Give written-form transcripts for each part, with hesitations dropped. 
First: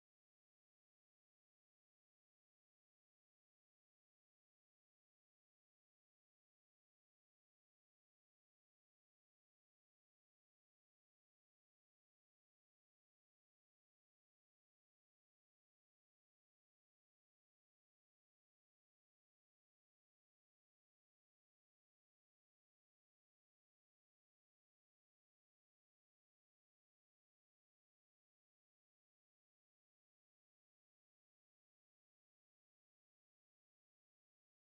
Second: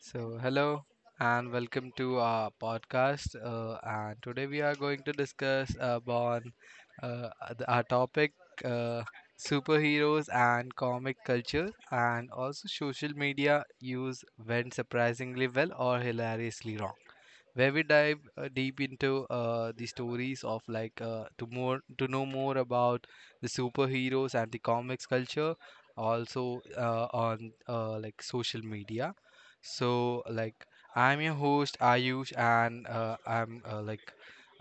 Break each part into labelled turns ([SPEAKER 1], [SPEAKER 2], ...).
[SPEAKER 1] So, hello and welcome to our podcast. And today we are going to discuss about uh, our topic uh, superheroes and comic culture, and also social media use went surprisingly well or hilariously wrong, where we dive deep into the stories of like to more to know more about the superheroes and the comics culture, also on like social media. So, I'm your host Ayush and I'm like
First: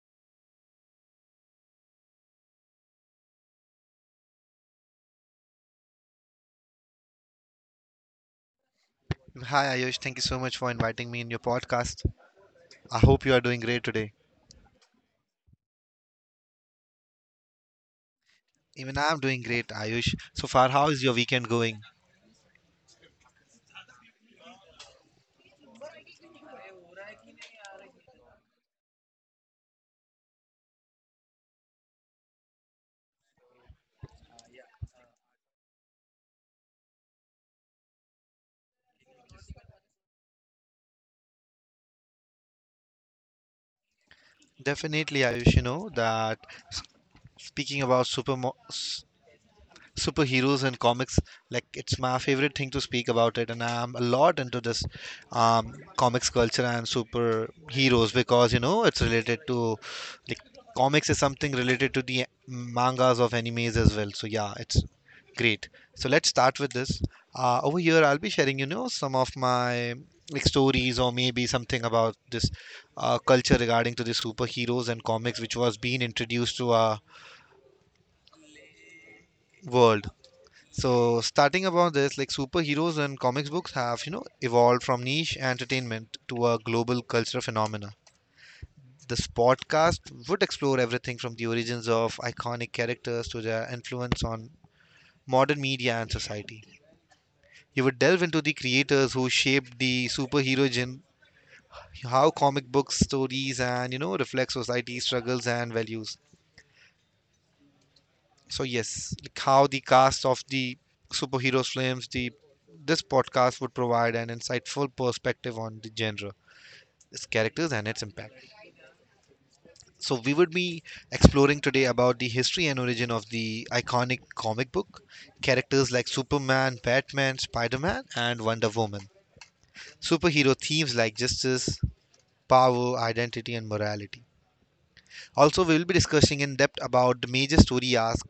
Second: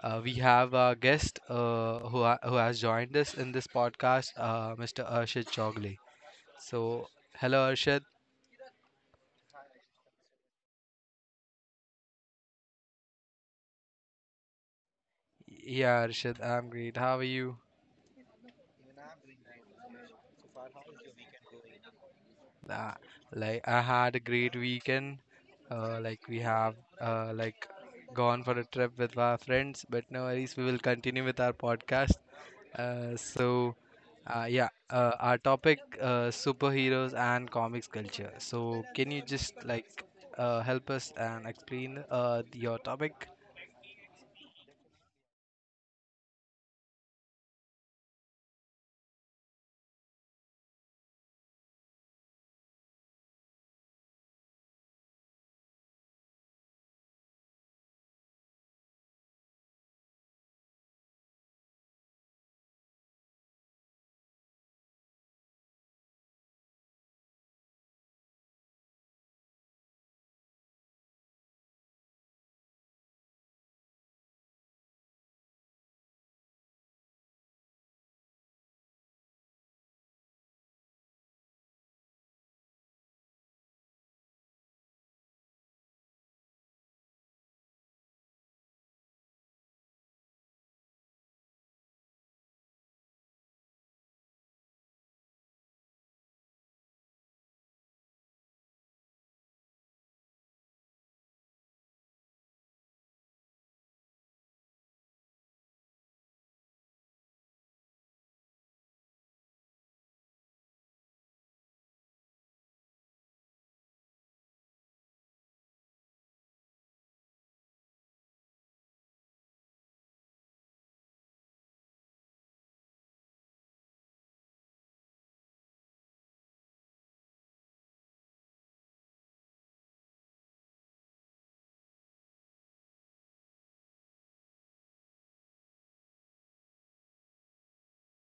[SPEAKER 1] we have a guest who has joined us in this podcast, Mr. Arshad Chogle. So hello, Arshad.
[SPEAKER 2] Hi Ayush, thank you so much for inviting me in your podcast. I hope you are doing great today.
[SPEAKER 1] Yeah, Arshad, I'm great, how are you?
[SPEAKER 2] Even I'm doing great, Ayush. So far, how is your weekend going?
[SPEAKER 1] Nah, like I had a great weekend. Like we have uh, like gone for a trip with our friends, but no worries, we will continue with our podcast. Uh, so yeah, our topic, superheroes and comics culture. So can you just like help us and explain your topic?
[SPEAKER 2] Definitely, Ayush, you know that s- speaking about superheroes and comics, like it's my favorite thing to speak about it, and I'm a lot into this comics culture and superheroes, because you know it's related to, like, comics is something related to the mangas of animes as well, so yeah, it's great. So let's start with this. Over here, I'll be sharing, you know, some of my, like, stories or maybe something about this culture regarding to the superheroes and comics which was being introduced to our world. So starting about this, like, superheroes and comics books have, you know, evolved from niche entertainment to a global cultural phenomena. This podcast would explore everything from the origins of iconic characters to their influence on modern media and society. You would delve into the creators who shaped the superhero genre, how comic book stories and, you know, reflect society's struggles and values. So yes, like how the cast of the superheroes films, the this podcast would provide an insightful perspective on the genre, its characters and its impact. So we would be exploring today about the history and origin of the iconic comic book characters like Superman, Batman, Spider-Man and Wonder Woman, superhero themes like justice, power, identity and morality. Also we will be discussing in depth about the major story arcs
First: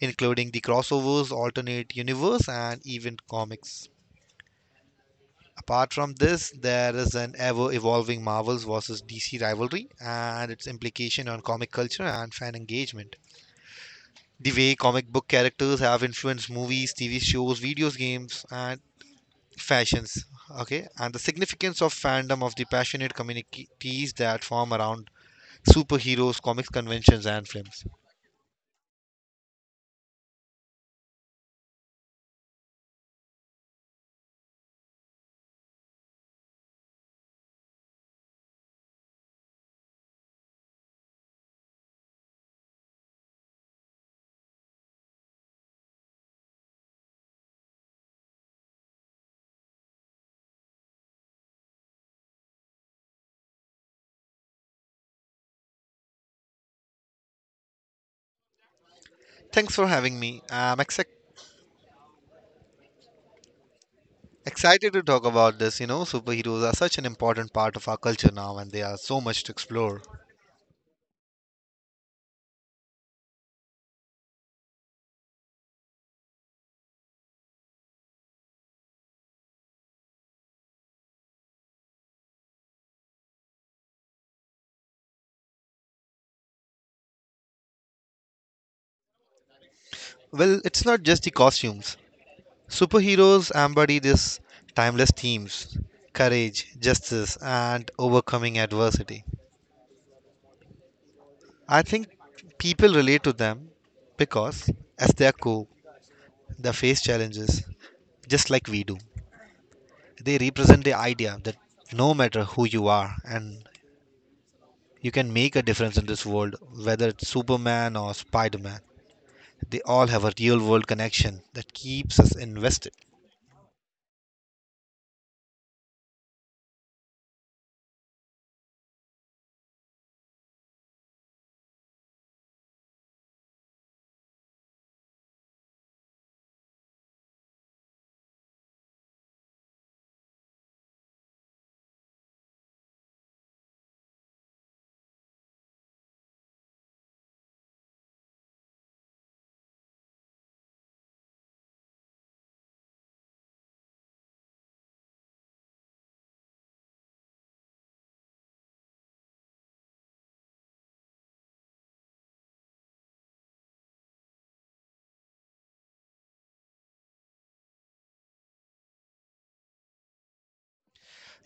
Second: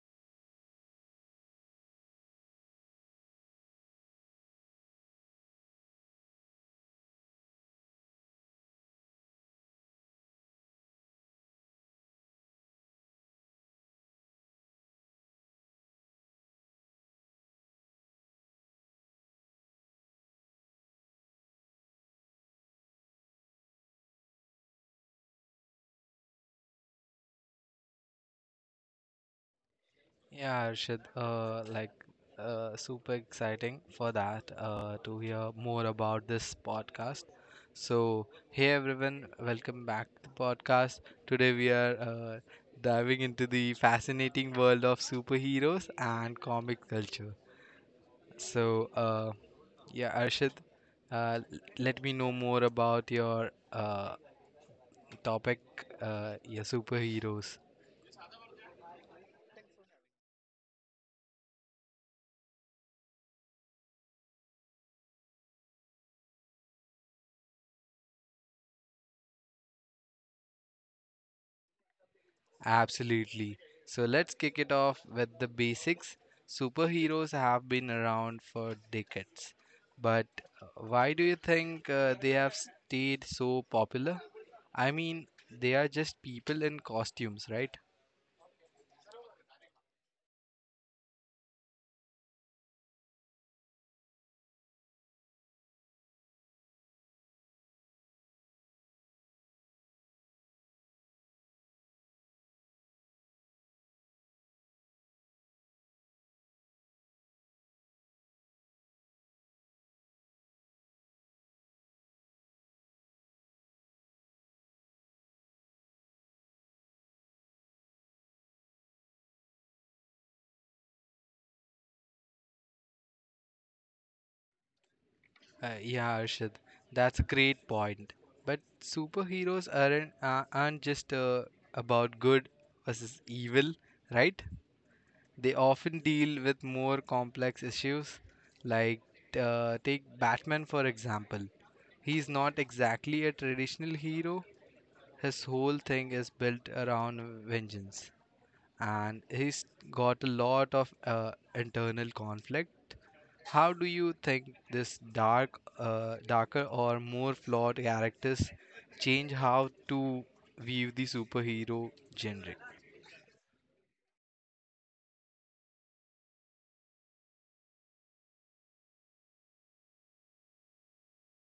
[SPEAKER 2] including the crossovers, alternate universe, and even comics. Apart from this, there is an ever evolving Marvels versus DC rivalry and its implication on comic culture and fan engagement. The way comic book characters have influenced movies, TV shows, video games, and fashions. Okay, and the significance of fandom of the passionate communities that form around superheroes, comics conventions, and films.
[SPEAKER 1] Yeah, Arshad, super exciting for that, to hear more about this podcast. So, hey everyone, welcome back to the podcast. Today we are diving into the fascinating world of superheroes and comic culture. So, yeah, Arshad, let me know more about your topic, your superheroes.
[SPEAKER 2] Thanks for having me. I'm excited. Excited to talk about this, you know, superheroes are such an important part of our culture now and they are so much to explore.
[SPEAKER 1] Absolutely. So let's kick it off with the basics. Superheroes have been around for decades, but why do you think they have stayed so popular? I mean, they are just people in costumes, right?
[SPEAKER 2] Well, it's not just the costumes. Superheroes embody these timeless themes: courage, justice, and overcoming adversity. I think people relate to them because, as they are cool, they face challenges just like we do. They represent the idea that no matter who you are, and you can make a difference in this world, whether it's Superman or Spider Man, they all have a real world connection that keeps us invested.
[SPEAKER 1] Yeah, Arshad, that's a great point. But superheroes aren't just about good versus evil, right? They often deal with more complex issues, like, take Batman for example. He's not exactly a traditional hero, his whole thing is built around vengeance, and he's got a lot of internal conflict. How do you think this dark, darker or more flawed characters change how to view the superhero genre?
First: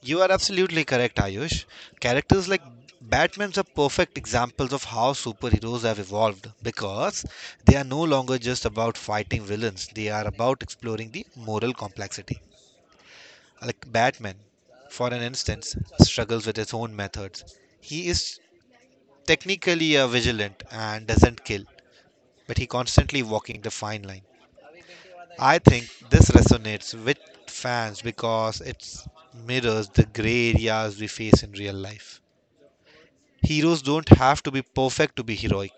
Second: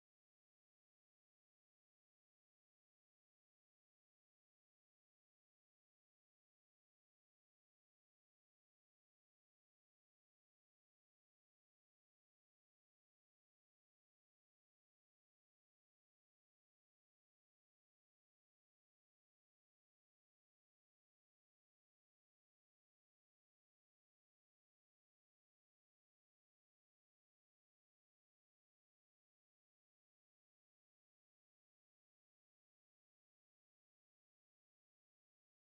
[SPEAKER 2] You are absolutely correct, Ayush. Characters like Batman's are perfect examples of how superheroes have evolved, because they are no longer just about fighting villains, they are about exploring the moral complexity. Like Batman, for an instance, struggles with his own methods. He is technically a vigilant and doesn't kill, but he constantly walking the fine line. I think this resonates with fans because it mirrors the gray areas we face in real life. Heroes don't have to be perfect to be heroic.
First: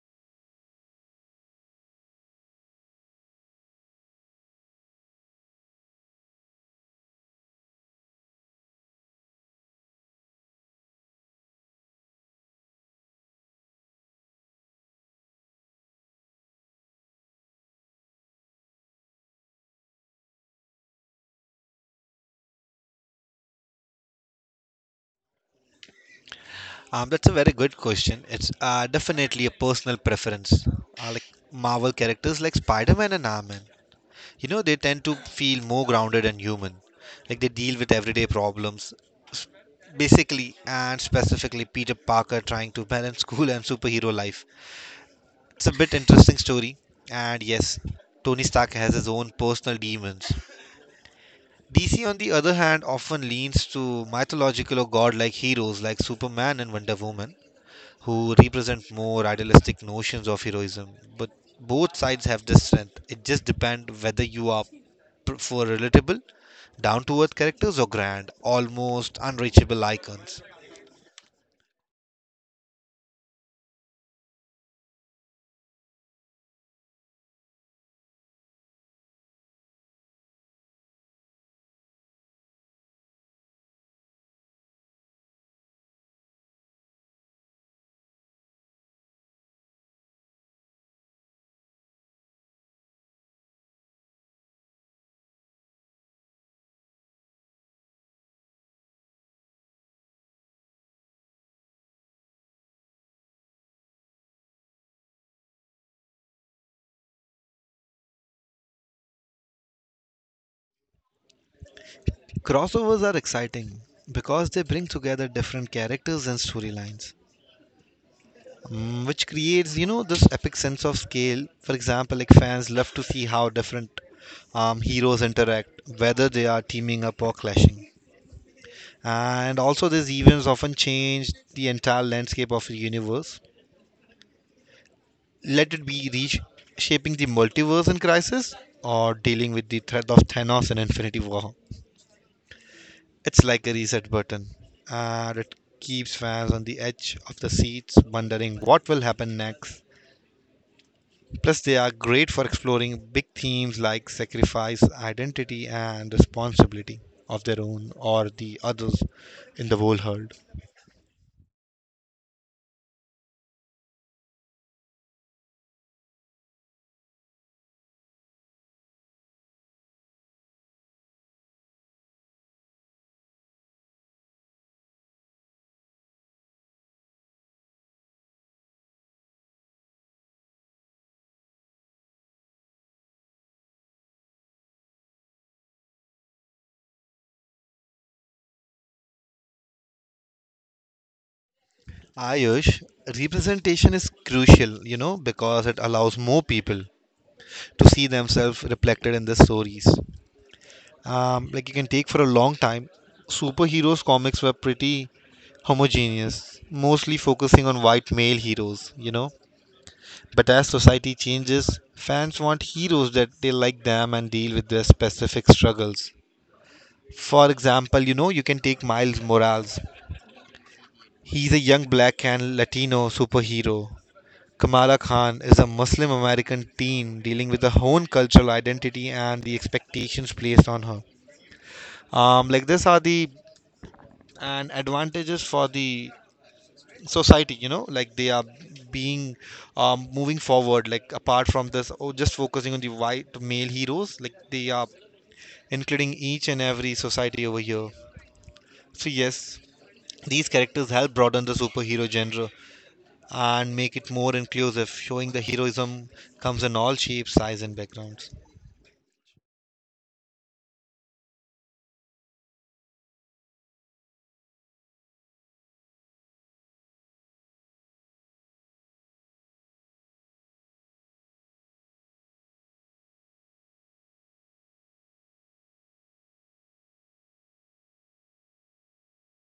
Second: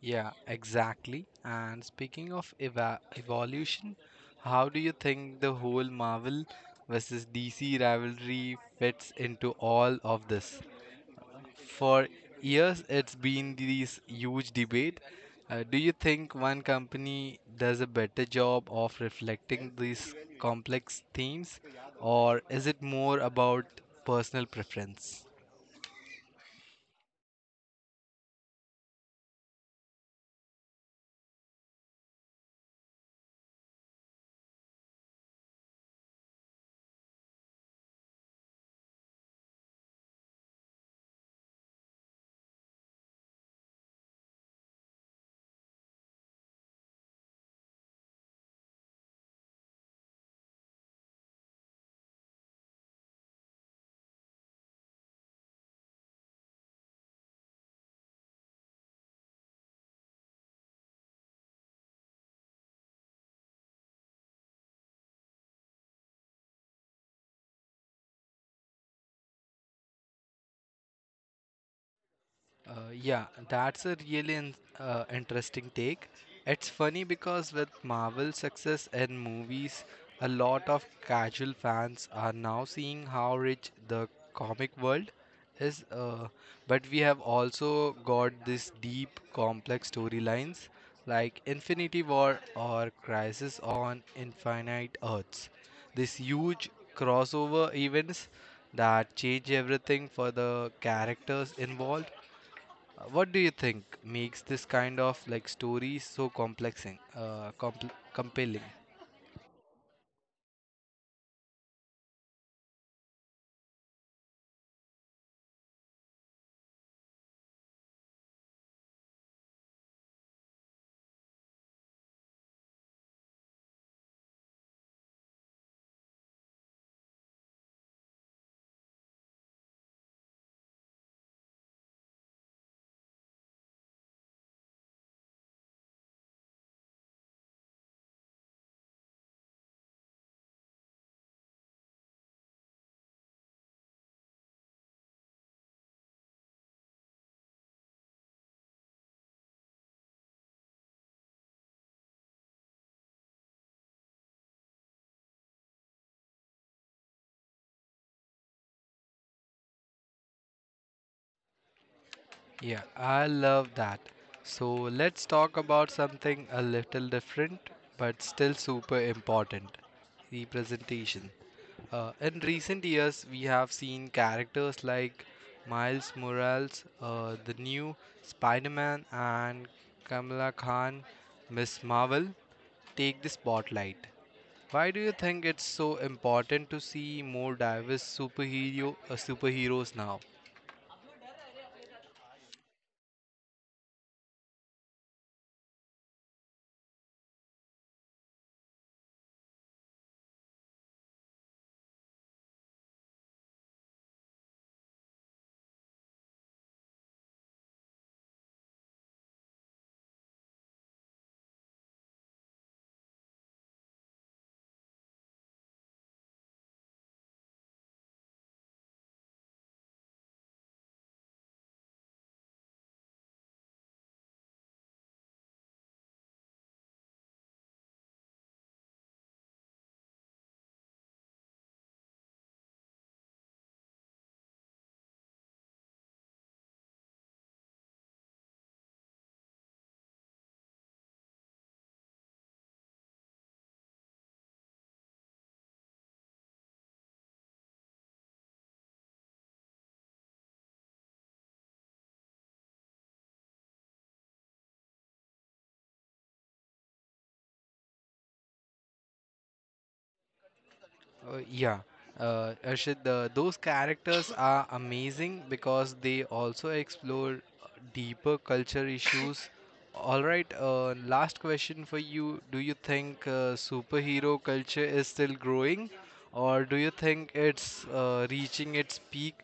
[SPEAKER 1] Yeah, exactly. And speaking of eva evolution, how do you think the whole Marvel versus DC rivalry fits into all of this? For years, it's been this huge debate. Do you think one company does a better job of reflecting these complex themes, or is it more about personal preference?
[SPEAKER 2] That's a very good question. It's definitely a personal preference. Like Marvel characters like Spider-Man and Iron Man, you know, they tend to feel more grounded and human. Like they deal with everyday problems, basically, and specifically Peter Parker trying to balance school and superhero life. It's a bit interesting story, and yes, Tony Stark has his own personal demons. DC, on the other hand, often leans to mythological or godlike heroes like Superman and Wonder Woman, who represent more idealistic notions of heroism. But both sides have their strength. It just depends whether you are for relatable, down to earth characters or grand, almost unreachable icons.
[SPEAKER 1] Yeah, that's a really interesting take. It's funny because with Marvel's success in movies, a lot of casual fans are now seeing how rich the comic world is. But we have also got these deep, complex storylines like Infinity War or Crisis on Infinite Earths. These huge crossover events that change everything for the characters involved. What do you think makes this kind of story so complexing, compl compelling?
[SPEAKER 2] Crossovers are exciting because they bring together different characters and storylines. Mm, which creates, you know, this epic sense of scale. For example, like, fans love to see how different heroes interact, whether they are teaming up or clashing. And also these events often change the entire landscape of the universe, let it be reach shaping the multiverse in crisis or dealing with the threat of Thanos and Infinity War. It's like a reset button, and it keeps fans on the edge of the seats wondering what will happen next. Plus, they are great for exploring big themes like sacrifice, identity, and responsibility of their own or the others in the whole herd.
[SPEAKER 1] Yeah, I love that. So let's talk about something a little different but still super important: representation. In recent years, we have seen characters like Miles Morales, the new Spider Man, and Kamala Khan, Miss Marvel, take the spotlight. Why do you think it's so important to see more diverse superheroes now?
[SPEAKER 2] Ayush, representation is crucial, you know, because it allows more people to see themselves reflected in the stories. Like, you can take, for a long time, superheroes comics were pretty homogeneous, mostly focusing on white male heroes, you know. But as society changes, fans want heroes that they like them and deal with their specific struggles. For example, you know, you can take Miles Morales. He's a young black and Latino superhero. Kamala Khan is a Muslim American teen dealing with her own cultural identity and the expectations placed on her. Like, this are the and advantages for the society, you know, like they are being moving forward, like apart from this, oh, just focusing on the white male heroes, like they are including each and every society over here. So yes, these characters help broaden the superhero genre and make it more inclusive, showing the heroism comes in all shapes, sizes and backgrounds.
[SPEAKER 1] Uh, yeah, Arshad, those characters are amazing because they also explore deeper culture issues. All right, last question for you. Do you think superhero culture is still growing, or do you think it's reaching its peak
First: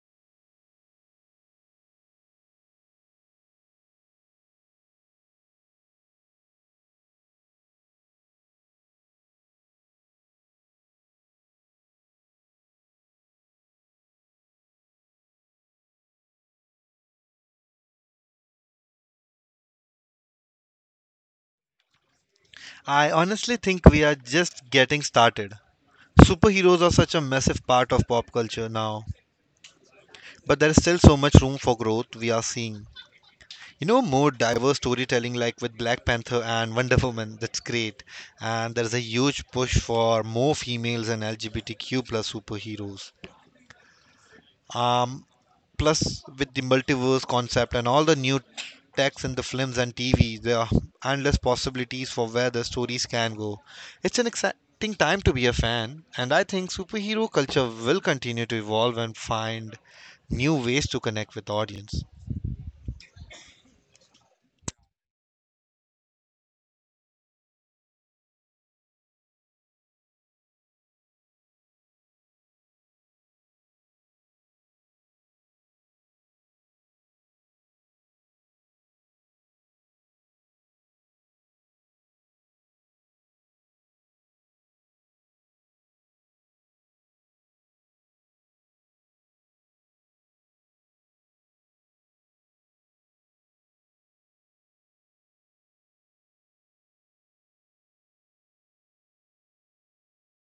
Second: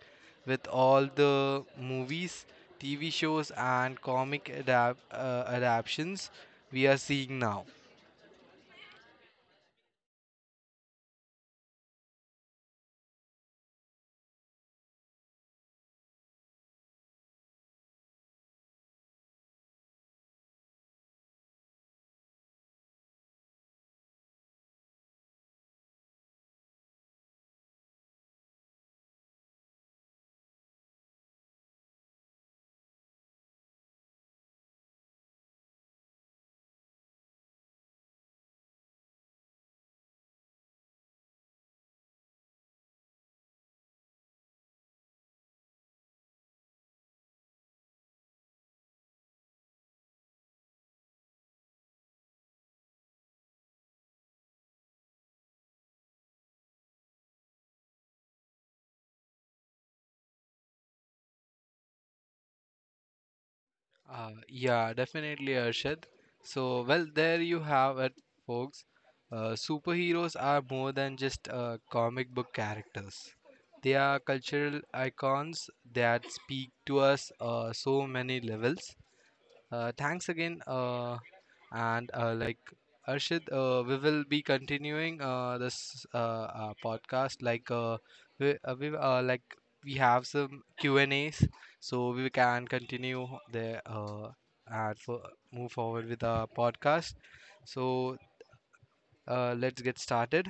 [SPEAKER 1] with all the movies, TV shows, and comic adaptations we are seeing now?
[SPEAKER 2] I honestly think we are just getting started. Superheroes are such a massive part of pop culture now, but there is still so much room for growth. We are seeing, you know, more diverse storytelling, like with Black Panther and Wonder Woman, that's great. And there's a huge push for more females and LGBTQ plus superheroes. Um, Plus with the multiverse concept and all the new techs in the films and TV, there are endless possibilities for where the stories can go. It's an exciting time to be a fan, and I think superhero culture will continue to evolve and find new ways to connect with audience.
[SPEAKER 1] Yeah, definitely, Arshad. So, well, there you have it, folks. Superheroes are more than just comic book characters. They are cultural icons that speak to us so many levels. Thanks again. And like Arshid, we will be continuing this podcast. Like we have some Q and A's, so we can continue there, and move forward with our podcast. So let's get started.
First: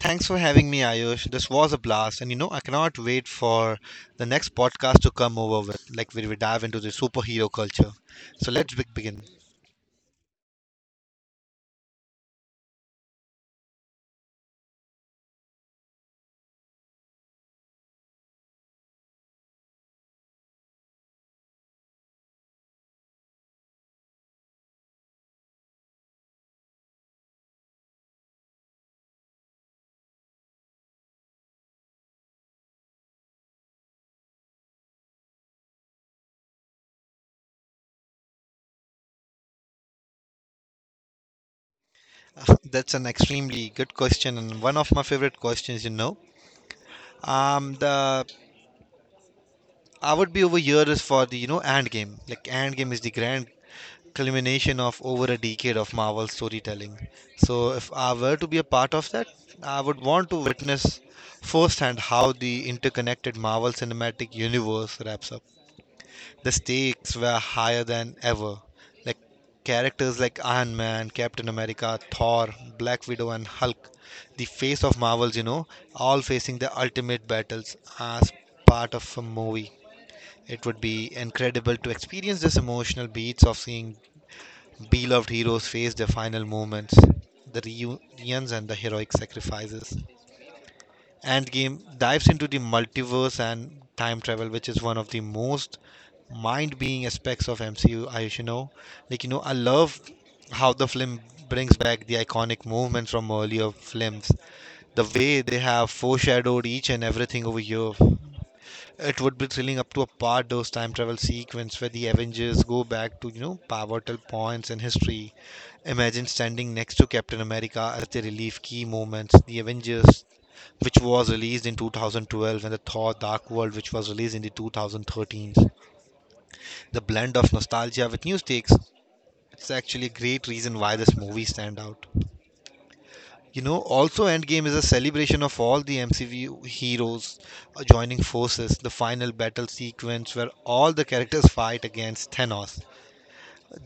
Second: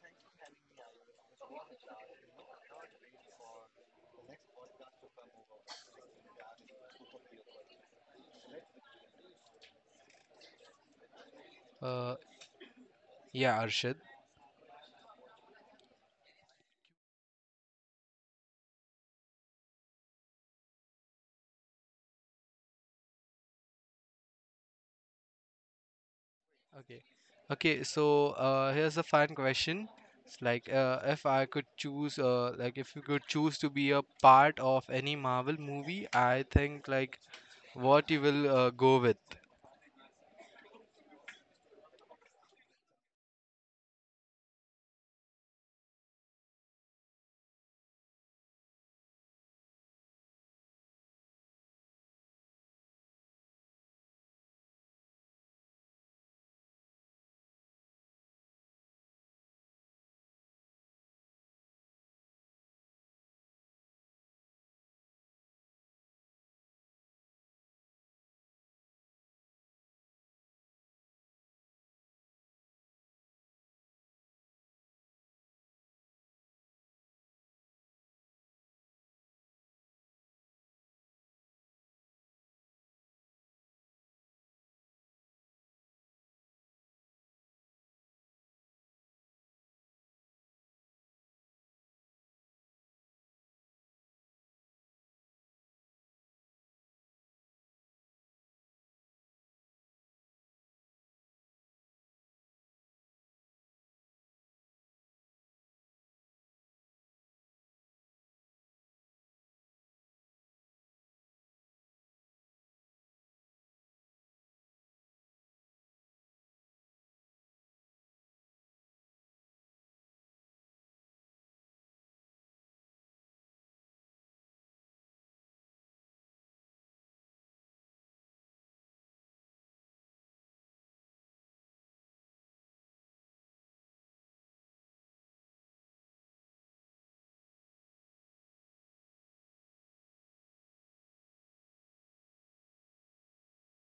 [SPEAKER 2] Thanks for having me, Ayush. This was a blast, and you know I cannot wait for the next podcast to come over with, like, where we dive into the superhero culture. So let's begin.
[SPEAKER 1] Uh, yeah, Arshid. Okay. Okay, so here's a fun question. It's like, if I could choose, like if you could choose to be a part of any Marvel movie, I think, like, what you will go with.
[SPEAKER 2] That's an extremely good question and one of my favorite questions. You know, the I would be over here is for the, you know, Endgame. Like Endgame is the grand culmination of over a decade of Marvel storytelling. So, if I were to be a part of that, I would want to witness firsthand how the interconnected Marvel Cinematic Universe wraps up. The stakes were higher than ever. Like characters like Iron Man, Captain America, Thor, Black Widow, and Hulk, the face of Marvels, you know, all facing the ultimate battles as part of a movie. It would be incredible to experience this emotional beats of seeing beloved heroes face their final moments, the reunions, and the heroic sacrifices. Endgame dives into the multiverse and time travel, which is one of the most mind-being aspects of MCU. I, you know, like, you know, I love how the film brings back the iconic movements from earlier films. The way they have foreshadowed each and everything over here. It would be thrilling up to a part those time travel sequence where the Avengers go back to, you know, pivotal points in history. Imagine standing next to Captain America as they relive key moments. The Avengers, which was released in 2012, and the Thor Dark World, which was released in the 2013. The blend of nostalgia with new stakes. It's actually a great reason why this movie stand out. You know, also Endgame is a celebration of all the MCU heroes joining forces, the final battle sequence where all the characters fight against Thanos,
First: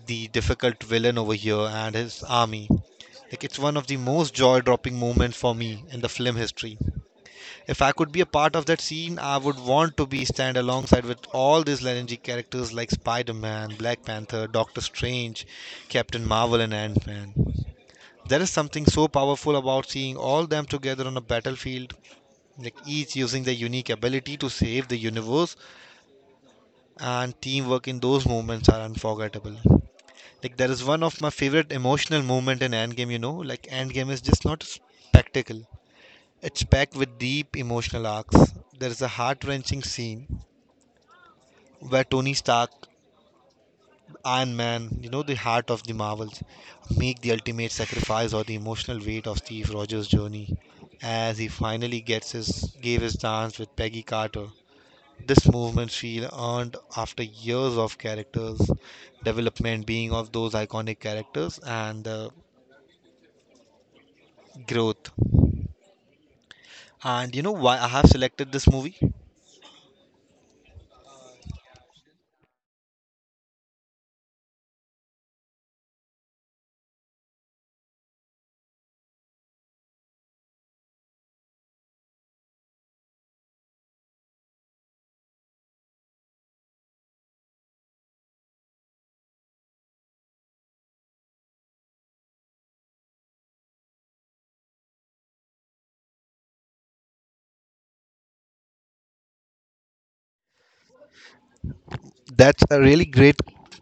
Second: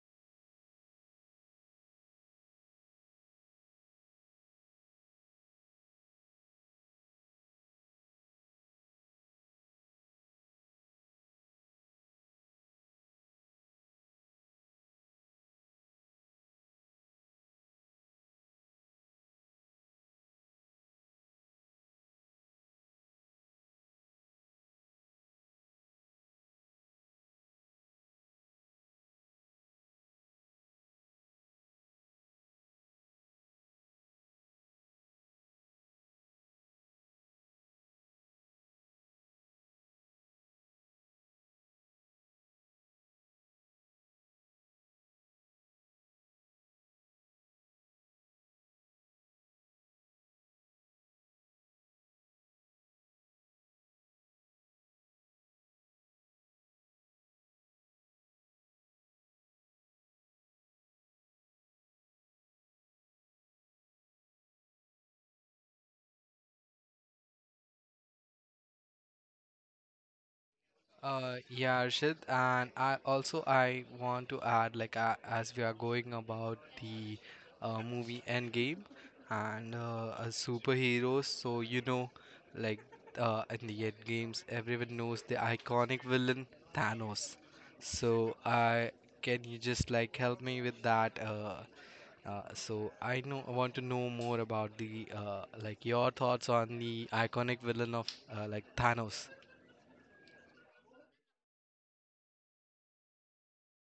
[SPEAKER 2] the difficult villain over here, and his army. Like, it's one of the most jaw dropping moments for me in the film history. If I could be a part of that scene, I would want to be stand alongside with all these legendary characters like Spider-Man, Black Panther, Doctor Strange, Captain Marvel and Ant-Man. There is something so powerful about seeing all them together on a battlefield, like each using their unique ability to save the universe, and teamwork in those moments are unforgettable. Like there is one of my favorite emotional moment in Endgame, you know, like Endgame is just not a spectacle. It's packed with deep emotional arcs. There is a heart wrenching scene where Tony Stark, Iron Man, you know, the heart of the Marvels, make the ultimate sacrifice or the emotional weight of Steve Rogers' journey as he finally gets his gave his dance with Peggy Carter. This movement she earned after years of characters development being of those iconic characters and growth. And you know why I have selected this movie?
[SPEAKER 1] Yeah, Arshad, and I also I want to add, like, as we are going about the movie Endgame and a superheroes, so you know, like in the End games, everyone knows the iconic villain Thanos. So, I, can you just like help me with that? I know I want to know more about the like your thoughts on the iconic villain of, Thanos.
[SPEAKER 2] That's a really great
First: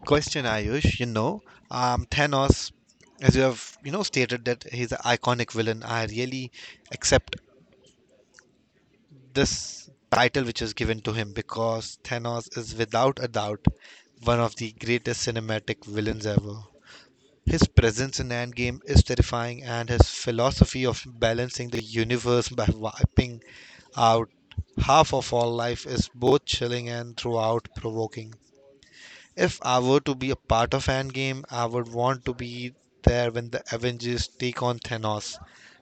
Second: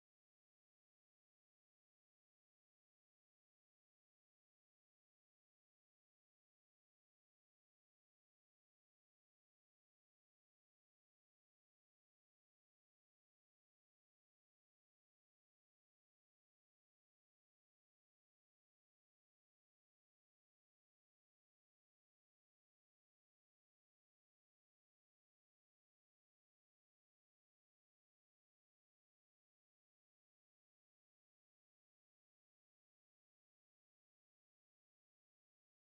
[SPEAKER 2] question, Ayush. You know, Thanos, as you have, you know, stated that he's an iconic villain. I really accept this title which is given to him because Thanos is without a doubt one of the greatest cinematic villains ever. His presence in Endgame is terrifying, and his philosophy of balancing the universe by wiping out half of all life is both chilling and throughout provoking. If I were to be a part of Endgame, I would want to be there when the Avengers take on Thanos.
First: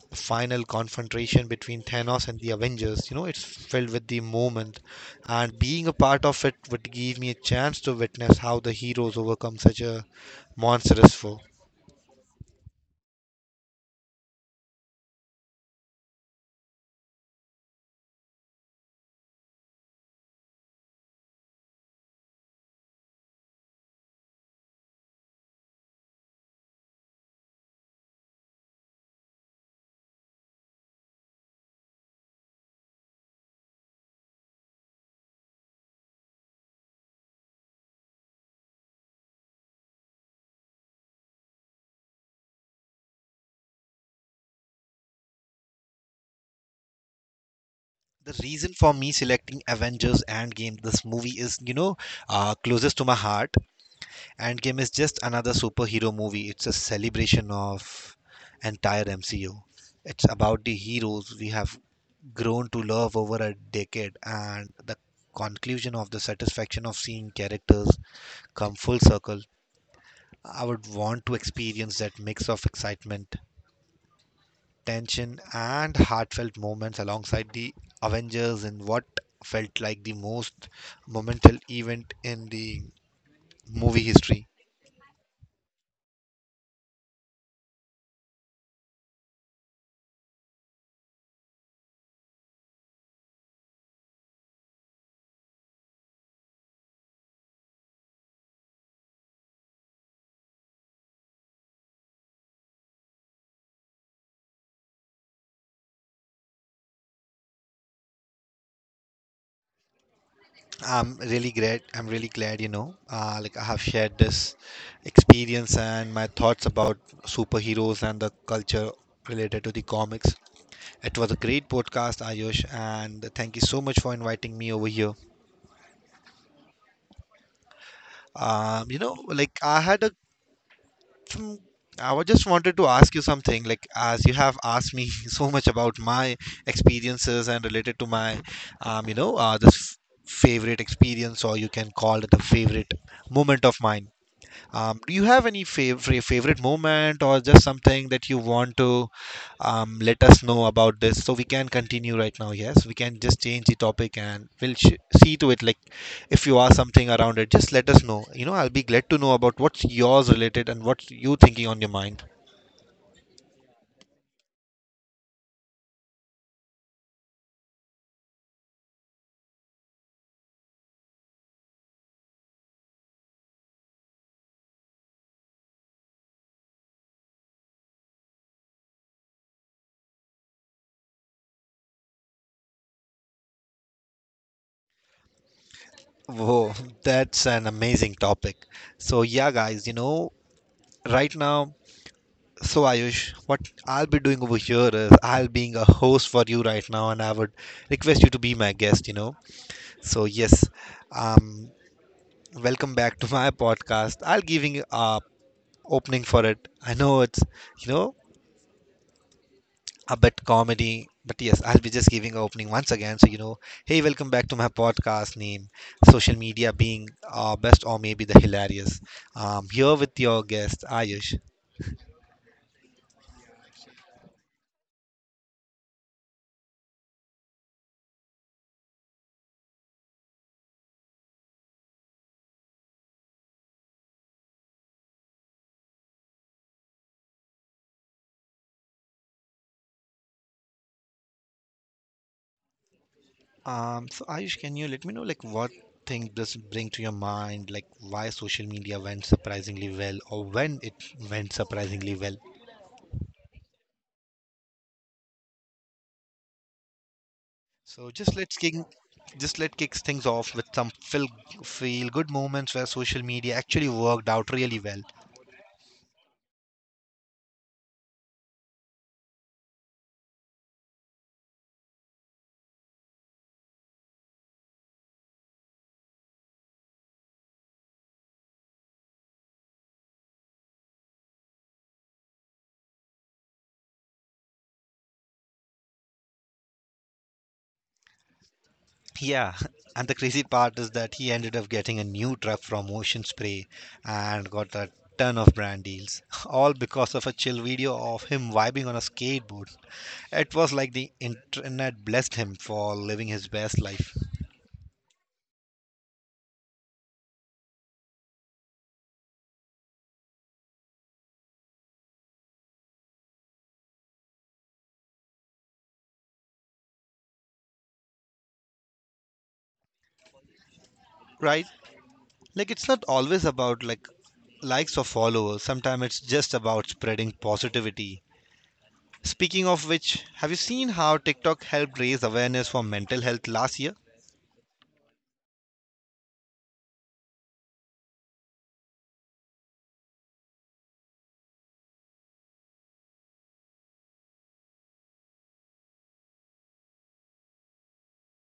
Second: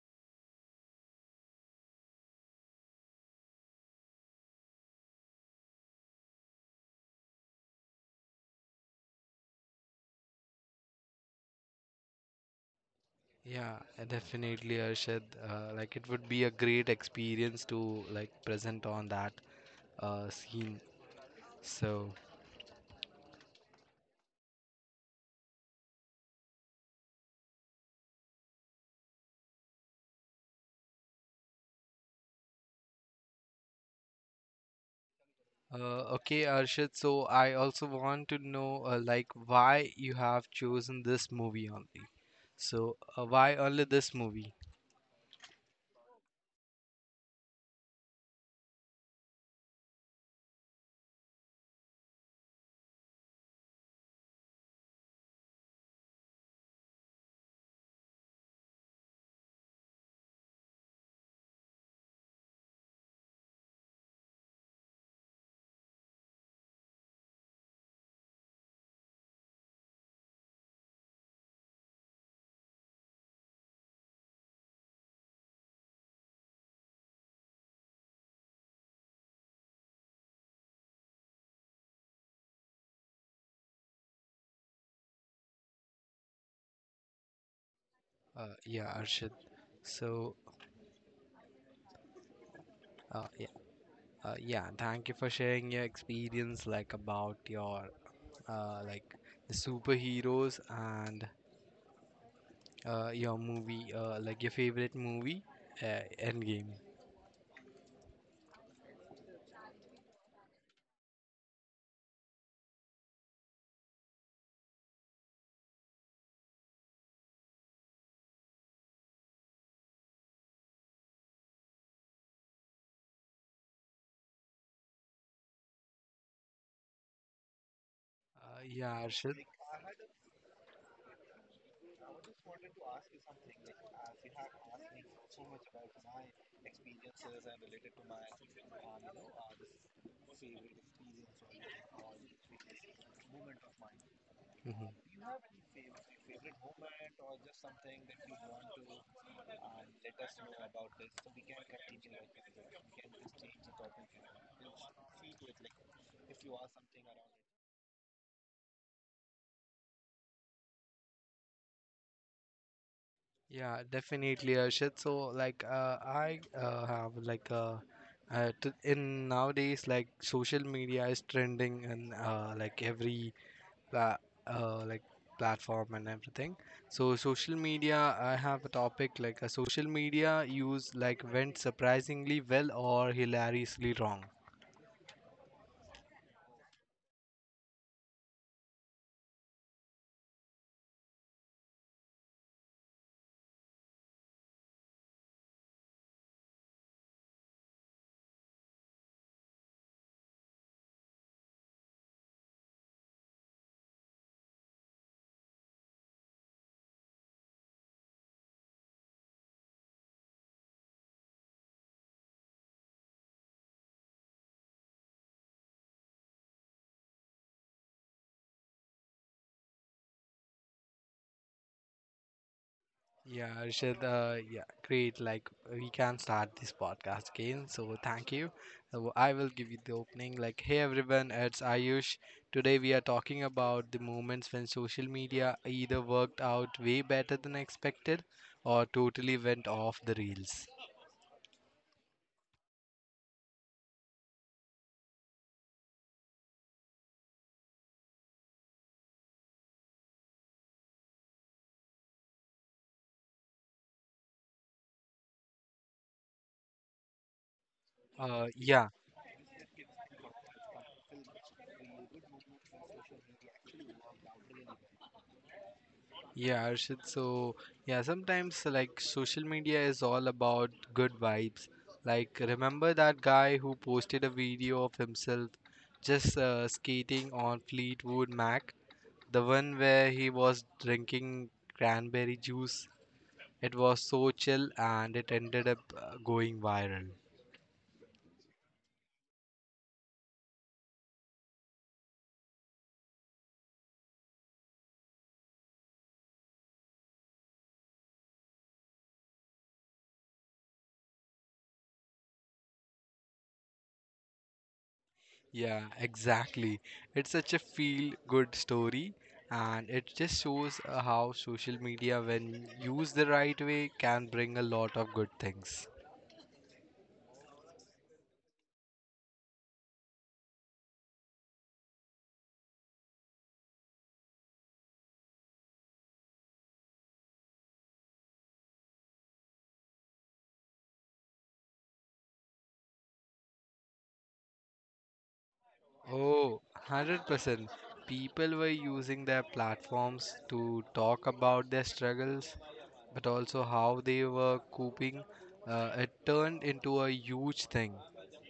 [SPEAKER 2] The final confrontation between Thanos and the Avengers, you know, it's filled with the moment. And being a part of it would give me a chance to witness how the heroes overcome such a monstrous foe.
[SPEAKER 1] Yeah, definitely, Arshad. Like it would be a great experience to like present on that scene. So, okay, Arshad. So I also want to know, why you have chosen this movie only. So why only this movie?
[SPEAKER 2] The reason for me selecting Avengers Endgame, this movie is, you know, closest to my heart. Endgame is just another superhero movie. It's a celebration of entire MCU. It's about the heroes we have grown to love over a decade and the conclusion of the satisfaction of seeing characters come full circle. I would want to experience that mix of excitement, tension and heartfelt moments alongside the Avengers in what felt like the most monumental event in the movie history.
[SPEAKER 1] Yeah, Arshad. So uh, yeah, yeah. Thank you for sharing your experience, like about your uh, like the superheroes and your movie, your favorite movie, Endgame.
[SPEAKER 2] I'm really glad, you know, like I have shared this experience and my thoughts about superheroes and the culture related to the comics. It was a great podcast, Ayush, and thank you so much for inviting me over here.
[SPEAKER 1] Uh,
[SPEAKER 2] You
[SPEAKER 1] yeah,
[SPEAKER 2] know,
[SPEAKER 1] Arshad.
[SPEAKER 2] like I had a, some, I wa- just wanted to ask you something. Like as you have asked me so much about my experiences and related to my, you know, favorite experience, or you can call it a favorite moment of mine.
[SPEAKER 1] Hmm.
[SPEAKER 2] Do you have any favorite moment or just something that you want to let us know about this so we can continue right now? Yes, we can just change the topic and we'll sh see to it. Like if you are something around it, just let us know. You know, I'll be glad to know about what's yours related and what you thinking on your mind.
[SPEAKER 1] Yeah, definitely, Arshad. So, like, I have like t in nowadays, like social media is trending in, uh, like, every pla uh, like platform and everything. So, social media, I have a topic like a social media use like went surprisingly well or hilariously wrong.
[SPEAKER 2] Whoa, that's an amazing topic. So yeah, guys, you know, right now, so Ayush, what I'll be doing over here is I'll being a host for you right now, and I would request you to be my guest, you know. So yes, um, welcome back to my podcast. I'll giving a opening for it. I know it's, you know, a bit comedy, but yes, I'll be just giving a opening once again. So you know, hey, welcome back to my podcast. Name social media being best or maybe the hilarious. Here with your guest Ayush.
[SPEAKER 1] Yeah, Arshad, yeah, great. Like, we can start this podcast again. So, thank you. So I will give you the opening. Like, hey everyone, it's Ayush. Today, we are talking about the moments when social media either worked out way better than expected or totally went off the rails.
[SPEAKER 2] So Ayush, can you let me know like what thing does it bring to your mind? Like why social media went surprisingly well, or when it went surprisingly well? So
[SPEAKER 1] Uh, yeah,
[SPEAKER 2] just let kicks things off with some feel good moments where social media actually worked out really well.
[SPEAKER 1] Yeah, Arshit. So, yeah, sometimes like social media is all about good vibes. Like, remember that guy who posted a video of himself just skating on Fleetwood Mac? The one where he was drinking cranberry juice. It was so chill and it ended up going viral.
[SPEAKER 2] Yeah, and the crazy part is that he ended up getting a new truck from Ocean Spray and got a ton of brand deals, all because of a chill video of him vibing on a skateboard. It was like the internet blessed him for living his best life,
[SPEAKER 1] Yeah, exactly. It's such a feel good story, and it just shows how social media, when used the right way, can bring a lot of good things.
[SPEAKER 2] right? Like it's not always about like likes or followers. Sometimes it's just about spreading positivity. Speaking of which, have you seen how TikTok helped raise awareness for mental health last year?
[SPEAKER 1] Oh, 100%. People were using their platforms to talk about their struggles, but also how they were coping. It turned into a huge thing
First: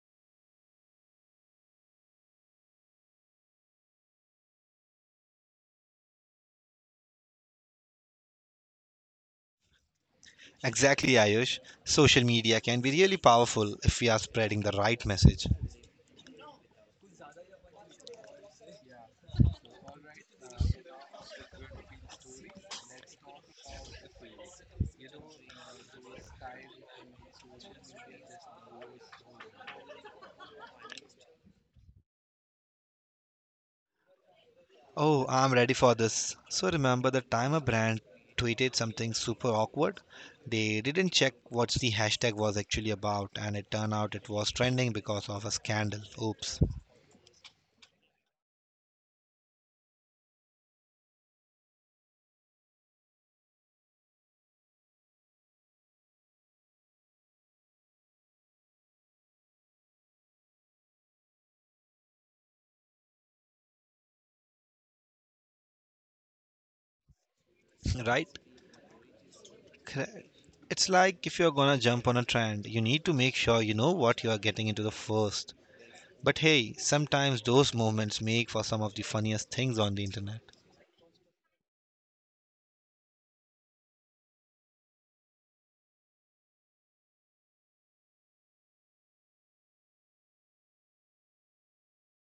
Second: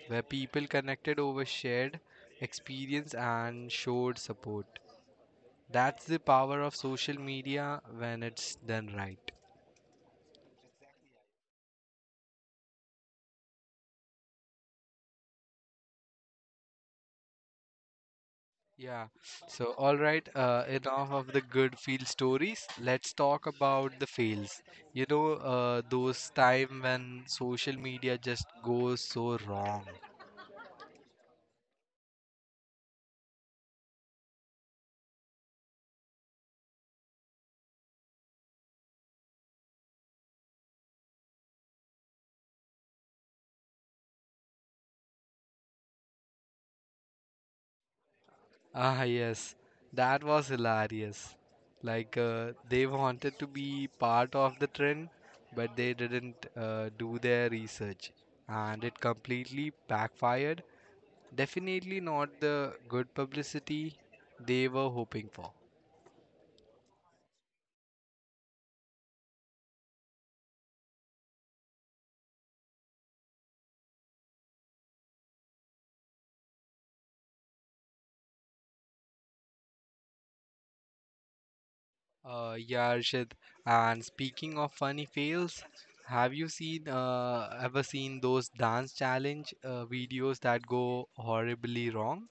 [SPEAKER 1] where people connected over shared experience and showed support. That's the power of social media when it's done right.
[SPEAKER 2] Exactly, Ayush. Social media can be really powerful if we are spreading the right message.
[SPEAKER 1] Yeah. So, all right, enough of the good feel stories. Let's talk about the fails. You know, those time when social media just goes so wrong.
[SPEAKER 2] Oh, I'm ready for this. So remember the time a brand tweeted something super awkward? They didn't check what the hashtag was actually about, and it turned out it was trending because of a scandal. Oops.
[SPEAKER 1] Ah, yes, that was hilarious. Like, they wanted to be part of the trend, but they didn't do their research, and it completely backfired. Definitely not the good publicity they were hoping for.
[SPEAKER 2] Right? Cra- It's like if you're gonna jump on a trend, you need to make sure you know what you are getting into the first. But hey, sometimes those moments make for some of the funniest things on the internet.
[SPEAKER 1] Yeah, Arshad. And speaking of funny fails, have you seen ever seen those dance challenge videos that go horribly wrong?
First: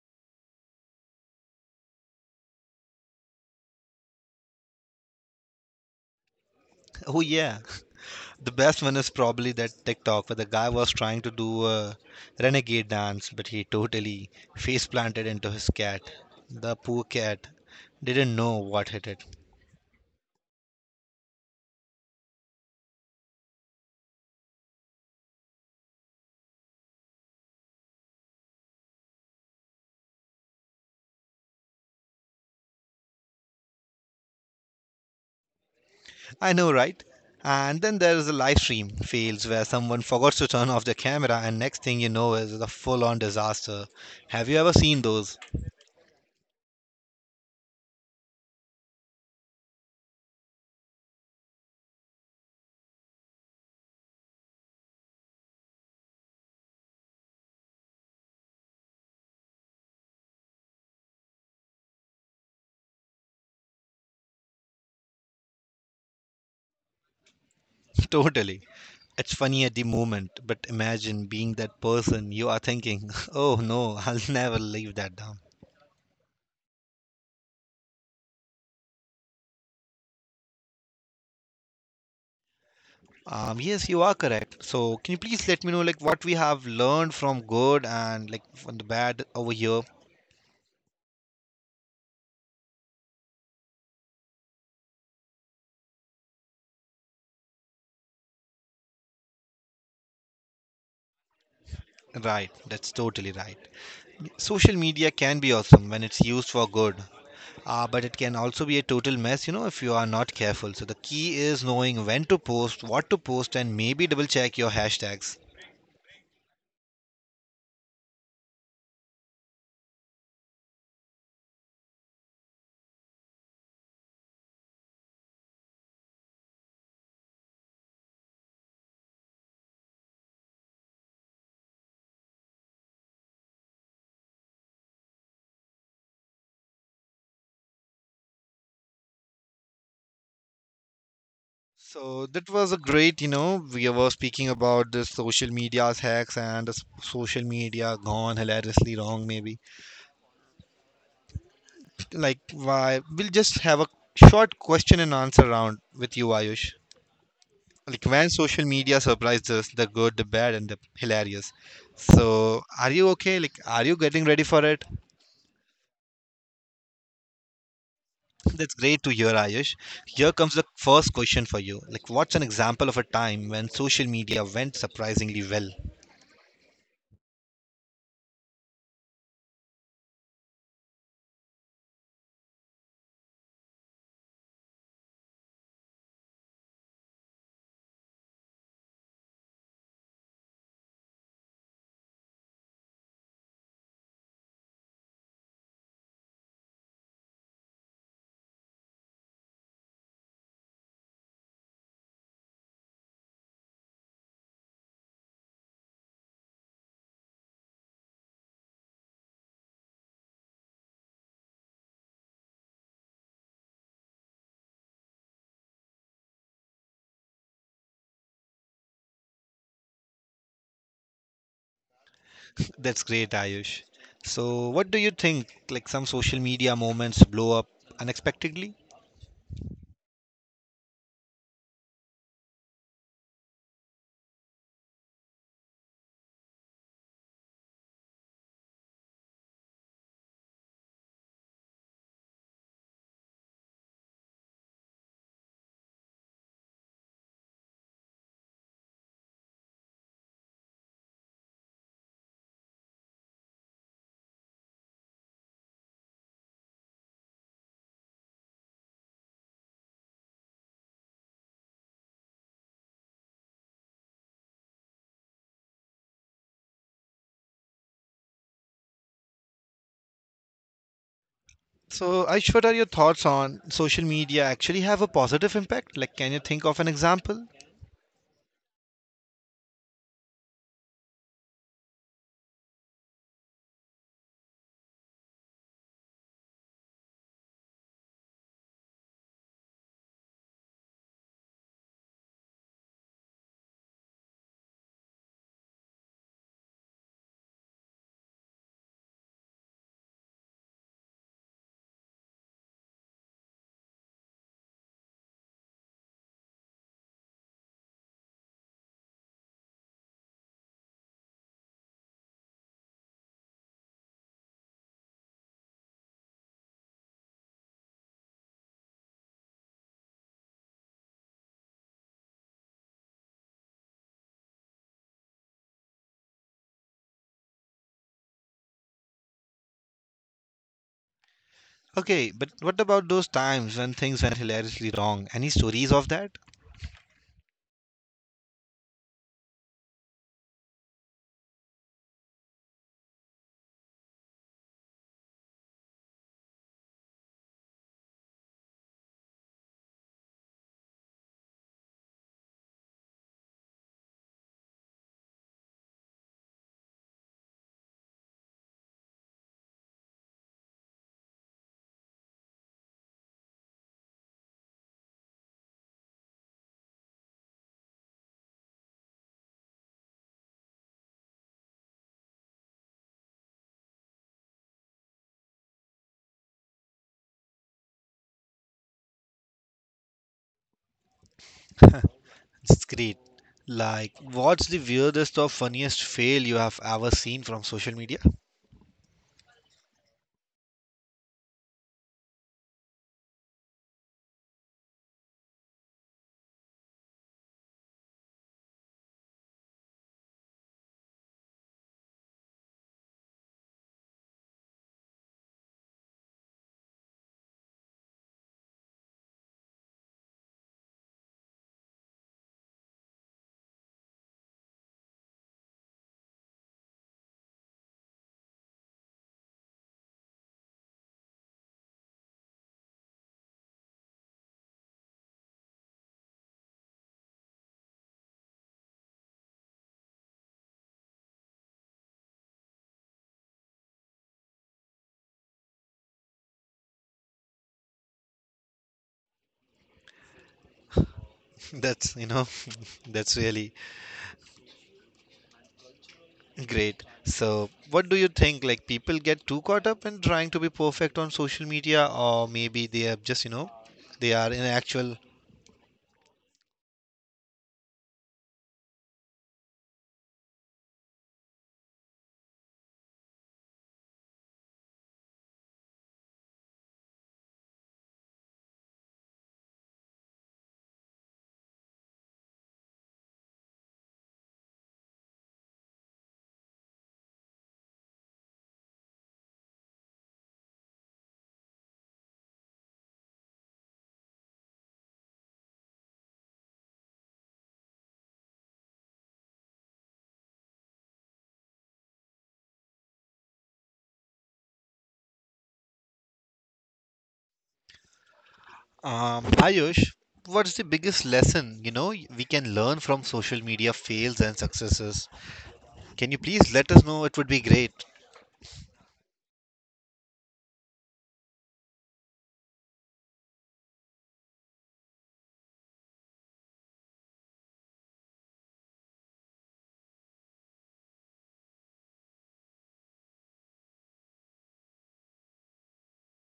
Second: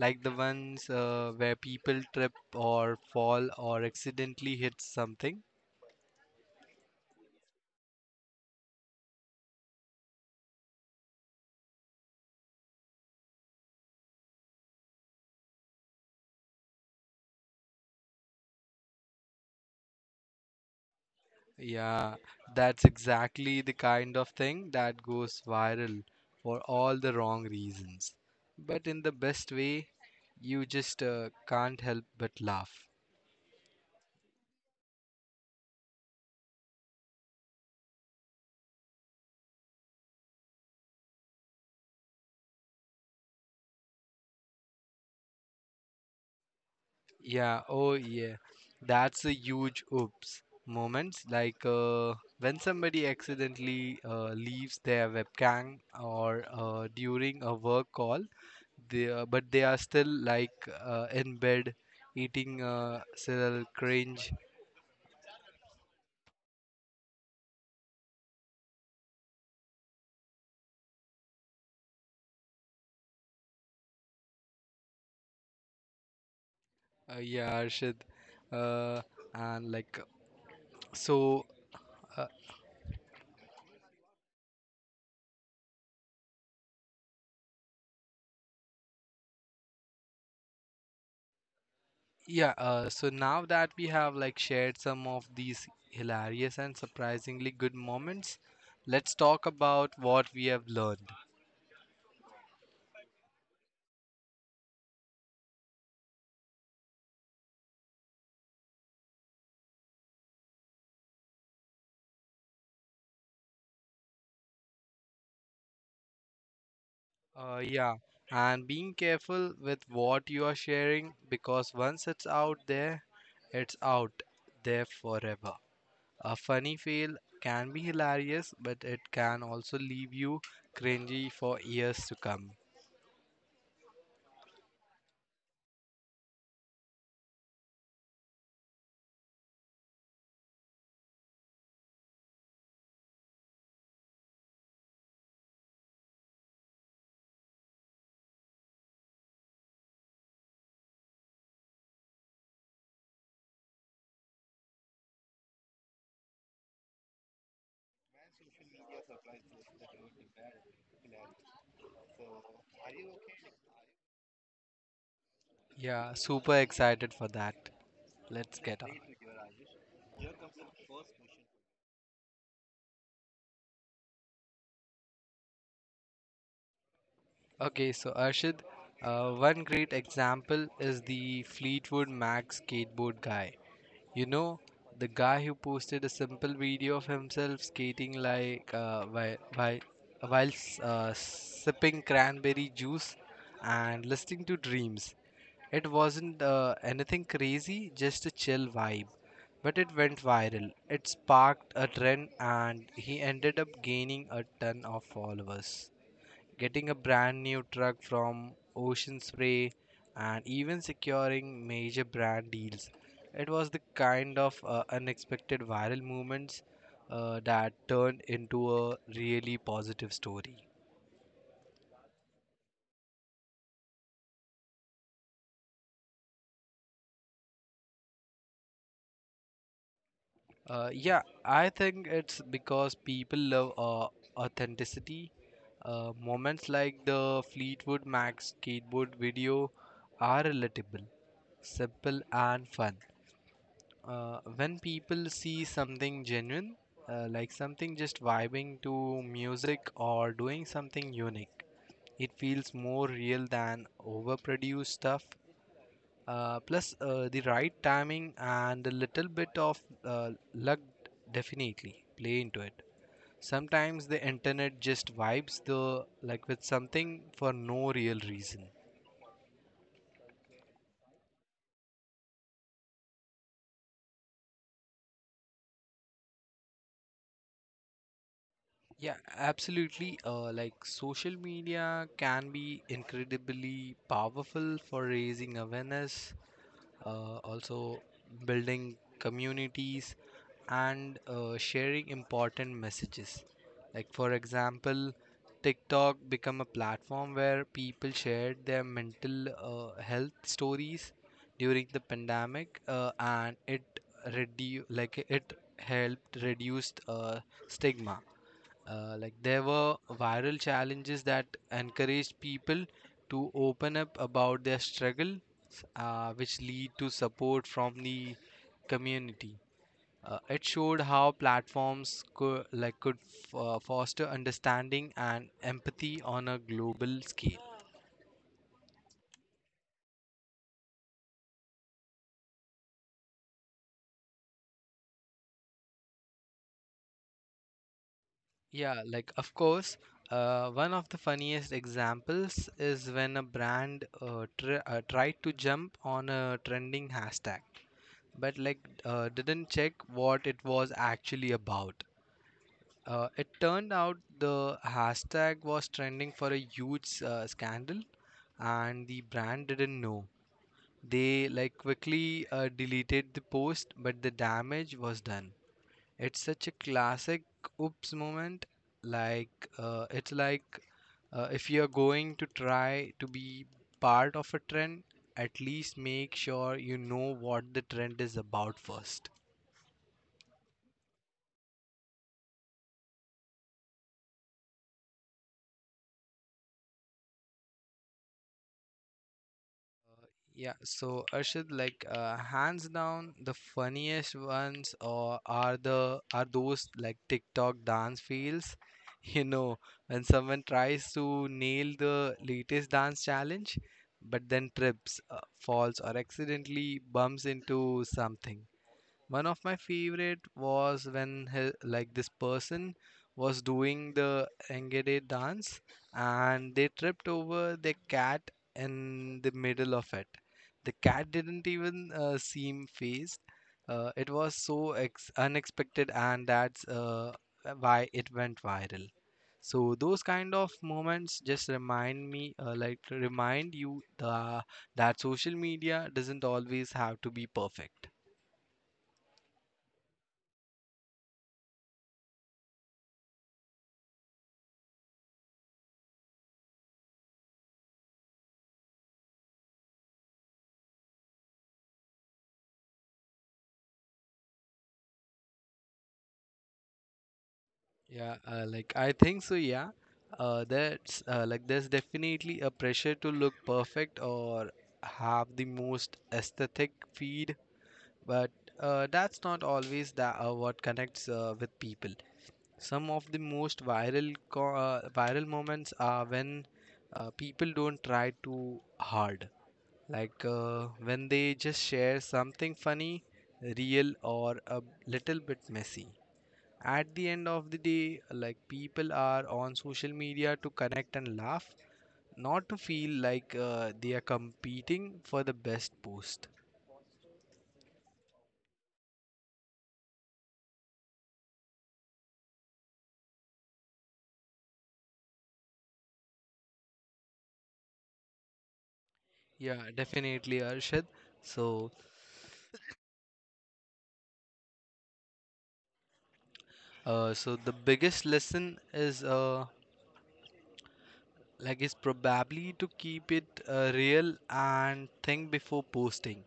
[SPEAKER 1] Like the ones where people trip or fall or accidentally hit something?
[SPEAKER 2] Oh, yeah. The best one is probably that TikTok where the guy was trying to do a renegade dance, but he totally face planted into his cat. The poor cat didn't know what hit it.
[SPEAKER 1] Yeah, that's exactly the kind of thing that goes viral for all the wrong reasons. But in the best way, you just can't help but laugh.
[SPEAKER 2] I know, right? And then there is a live stream fails where someone forgot to turn off the camera, and next thing you know is a full on disaster. Have you ever seen those?
[SPEAKER 1] Yeah, oh yeah. That's a huge oops moments, like when somebody accidentally leaves their webcam, or during a work call, they but they are still like in bed eating cereal, cringe.
[SPEAKER 2] Totally. It's funny at the moment, but imagine being that person you are thinking, oh no, I'll never leave that down.
[SPEAKER 1] Yeah, Arshad. Uh, and like so. Uh,
[SPEAKER 2] Yes, you are correct. So, can you please let me know like what we have learned from good and like from the bad over here?
[SPEAKER 1] Yeah, so now that we have like shared some of these hilarious and surprisingly good moments, let's talk about what we have learned.
[SPEAKER 2] Right, that's totally right. Social media can be awesome when it's used for good, but it can also be a total mess, you know, if you are not careful. So the key is knowing when to post, what to post, and maybe double check your hashtags.
[SPEAKER 1] Yeah, and being careful with what you are sharing, because once it's out there forever. A funny fail can be hilarious, but it can also leave you cringy for years to come.
[SPEAKER 2] So that was a great, you know, we were speaking about the social media's hacks and the social media gone hilariously wrong, maybe. Like, why? We'll just have a short question and answer round with you, Ayush. Like, when social media surprised us, the good, the bad, and the hilarious. So, are you okay? Like, are you getting ready for it?
[SPEAKER 1] Yeah, super excited for that. Let's
[SPEAKER 2] That's
[SPEAKER 1] get on.
[SPEAKER 2] great to hear, Ayush. Here comes the first question for you. Like, what's an example of a time when social media went surprisingly well?
[SPEAKER 1] Okay, so Arshid, one great example is the Fleetwood Mac skateboard guy. You know, the guy who posted a simple video of himself skating like, while sipping cranberry juice and listening to dreams. It wasn't anything crazy, just a chill vibe. But it went viral. It sparked a trend and he ended up gaining a ton of followers, getting a brand new truck from Ocean Spray, and even securing major brand deals. It was the kind of unexpected viral movements that turned into a really positive story.
[SPEAKER 2] That's great, Ayush. So, what do you think? Like, some social media moments blow up unexpectedly?
[SPEAKER 1] Yeah, I think it's because people love authenticity. Moments like the Fleetwood Mac skateboard video are relatable, simple, and fun. When people see something genuine, like something just vibing to music or doing something unique, it feels more real than overproduced stuff. Plus, the right timing and a little bit of luck definitely play into it. Sometimes the internet just vibes the like with something for no real reason.
[SPEAKER 2] So, Ayush, what are your thoughts on social media actually have a positive impact? Like, can you think of an example?
[SPEAKER 1] Yeah, absolutely. Like social media can be incredibly powerful for raising awareness, also building communities and sharing important messages. Like for example, TikTok become a platform where people shared their mental health stories during the pandemic, and it helped reduce stigma. Like there were viral challenges that encouraged people to open up about their struggle, which lead to support from the community. It showed how platforms could foster understanding and empathy on a global scale.
[SPEAKER 2] Okay, but what about those times when things went hilariously wrong? Any stories of that?
[SPEAKER 1] Yeah, like of course, one of the funniest examples is when a brand tr tried to jump on a trending hashtag, but like didn't check what it was actually about. It turned out the hashtag was trending for a huge scandal, and the brand didn't know. They like quickly deleted the post, but the damage was done. It's such a classic oops moment. Like, like, if you're going to try to be part of a trend, at least make sure you know what the trend is about first.
[SPEAKER 2] It's great. Like, what's the weirdest or funniest fail you have ever seen from social media?
[SPEAKER 1] Yeah, so Arshad, like hands down, the funniest ones or are the are those like TikTok dance fails. You know, when someone tries to nail the latest dance challenge, but then trips, falls, or accidentally bumps into something. One of my favorite was when he, like this person was doing the Engede dance and they tripped over their cat in the middle of it. The cat didn't even seem phased. It was so ex unexpected and that's why it went viral. So those kind of moments just remind me, like remind you the, that social media doesn't always have to be perfect.
[SPEAKER 2] That's, you know, that's really great. So, what do you think? Like, people get too caught up in trying to be perfect on social media, or maybe they are just, you know, they are in actual.
[SPEAKER 1] Yeah, like I think so. Yeah, that's like there's definitely a pressure to look perfect or have the most aesthetic feed, but that's not always that what connects with people. Some of the most viral moments are when people don't try too hard, like when they just share something funny, real, or a little bit messy. At the end of the day, like people are on social media to connect and laugh, not to feel like they are competing for the best post.
[SPEAKER 2] Ayush, what's the biggest lesson, you know, we can learn from social media fails and successes? Can you please let us know? It would be great.
[SPEAKER 1] Yeah, definitely, Arshad. So, so the biggest lesson is like it's probably to keep it real and think before posting.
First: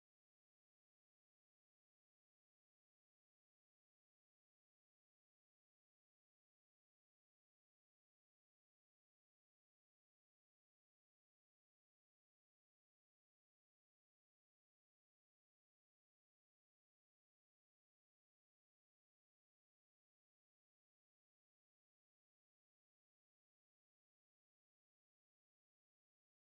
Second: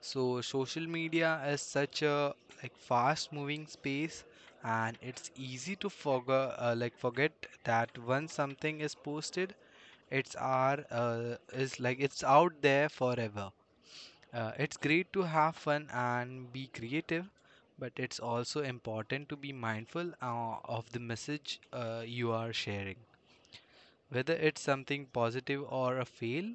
[SPEAKER 1] So social media is such a like fast moving space, and it's easy to forget that once something is posted, it's our is like it's out there forever. It's great to have fun and be creative, but it's also important to be mindful of the message you are sharing. Whether it's something positive or a fail,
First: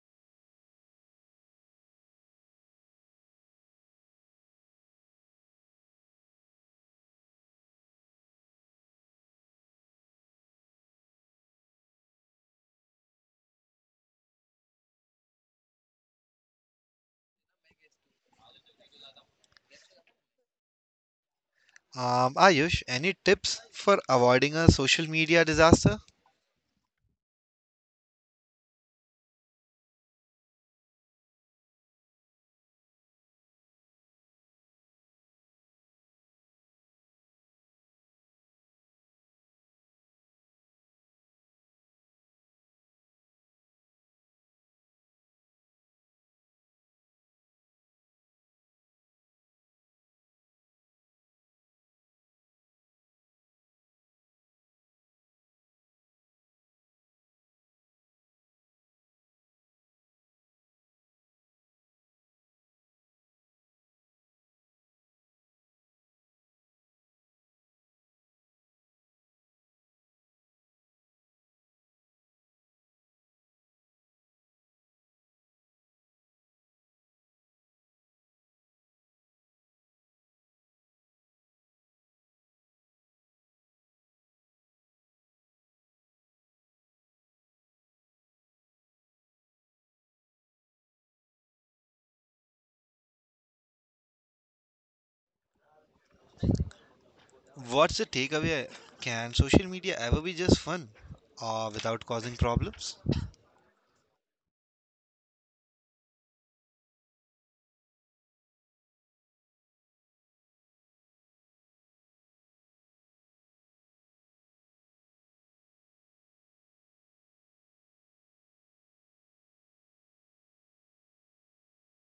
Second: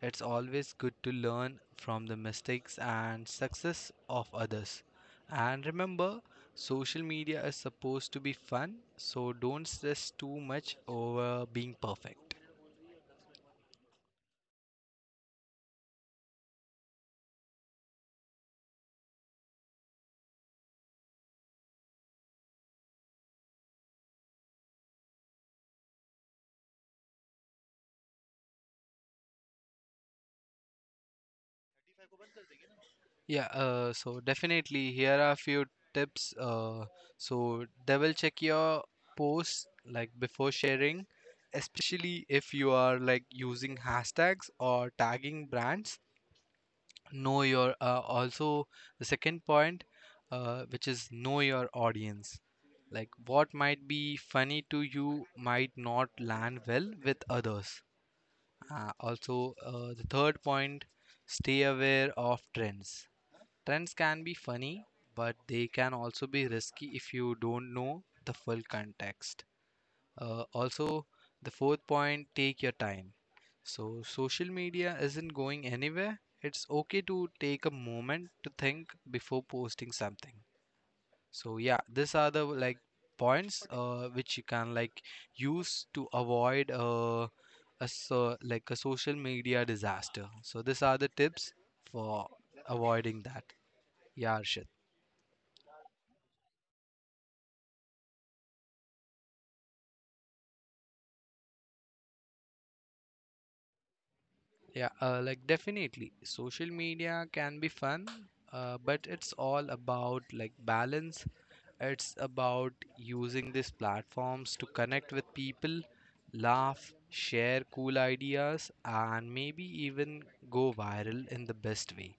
[SPEAKER 1] it's always good to learn from the mistakes and success of others. And remember, social media is supposed to be fun, so don't stress too much over being perfect.
[SPEAKER 2] Ayush, any tips for avoiding a social media disaster?
[SPEAKER 1] Yeah, so definitely here are a few tips. So double check your posts like before sharing, especially if you are like using hashtags or tagging brands. Know your also the second point which is know your audience, like what might be funny to you might not land well with others. Also, the third point, stay aware of trends. Trends can be funny, but they can also be risky if you don't know the full context. Also, the fourth point, take your time. So, social media isn't going anywhere. It's okay to take a moment to think before posting something. So, yeah, these are the like points which you can like use to avoid a social media disaster. So, these are the tips for avoiding that. Yeah, Arshit.
[SPEAKER 2] What's the takeaway? Can social media ever be just fun or without causing problems?
[SPEAKER 1] Yeah, like definitely, social media can be fun, but it's all about like balance. It's about using these platforms to connect with people, laugh, share cool ideas, and maybe even go viral in the best way.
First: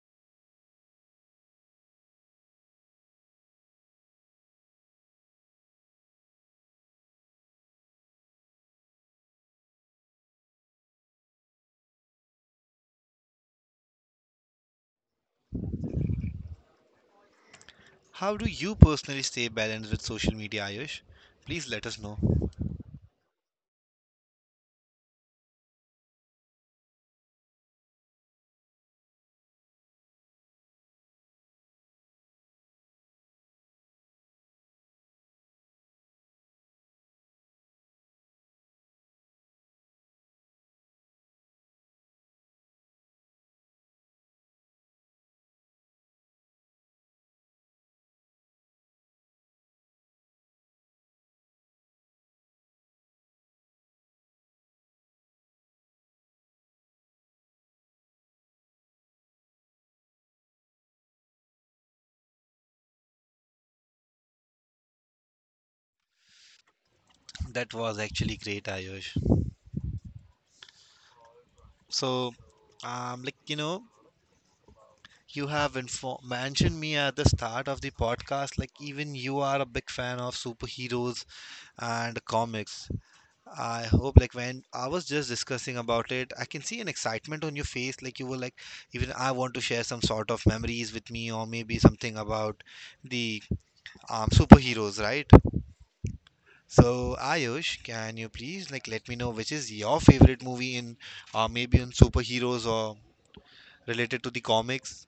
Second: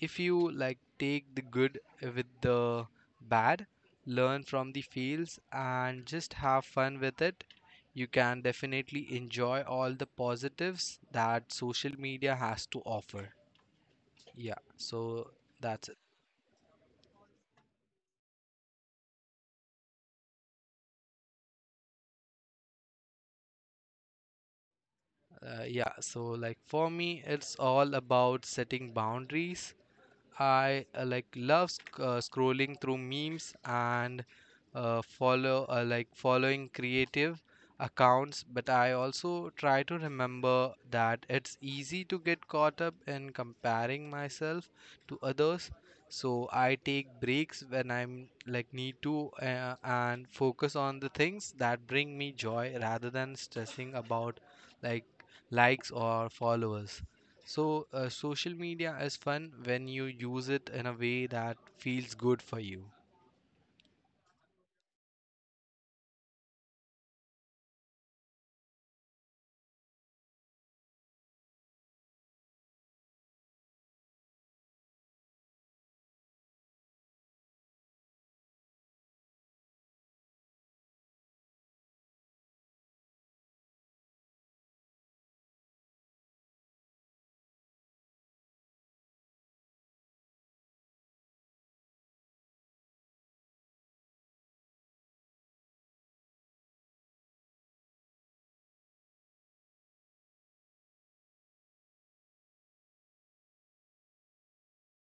[SPEAKER 1] If you like take the good with the bad, learn from the fails and just have fun with it, you can definitely enjoy all the positives that social media has to offer. Yeah, so that's it.
[SPEAKER 2] How do you personally stay balanced with social media, Ayush? Please let us know.
[SPEAKER 1] Yeah, so like for me, it's all about setting boundaries. I like love scrolling through memes and following creative accounts, but I also try to remember that it's easy to get caught up in comparing myself to others. So I take breaks when I'm like need to and focus on the things that bring me joy rather than stressing about like likes or followers. So, social media is fun when you use it in a way that feels good for you.
[SPEAKER 2] That was actually great, Ayush. So, like, you know, you have mentioned me at the start of the podcast, like even you are a big fan of superheroes and comics. I hope, like, when I was just discussing about it, I can see an excitement on your face. Like, you were like, even I want to share some sort of memories with me, or maybe something about the superheroes, right? So, Ayush, can you please, like, let me know which is your favorite movie in, maybe in superheroes or related to the comics?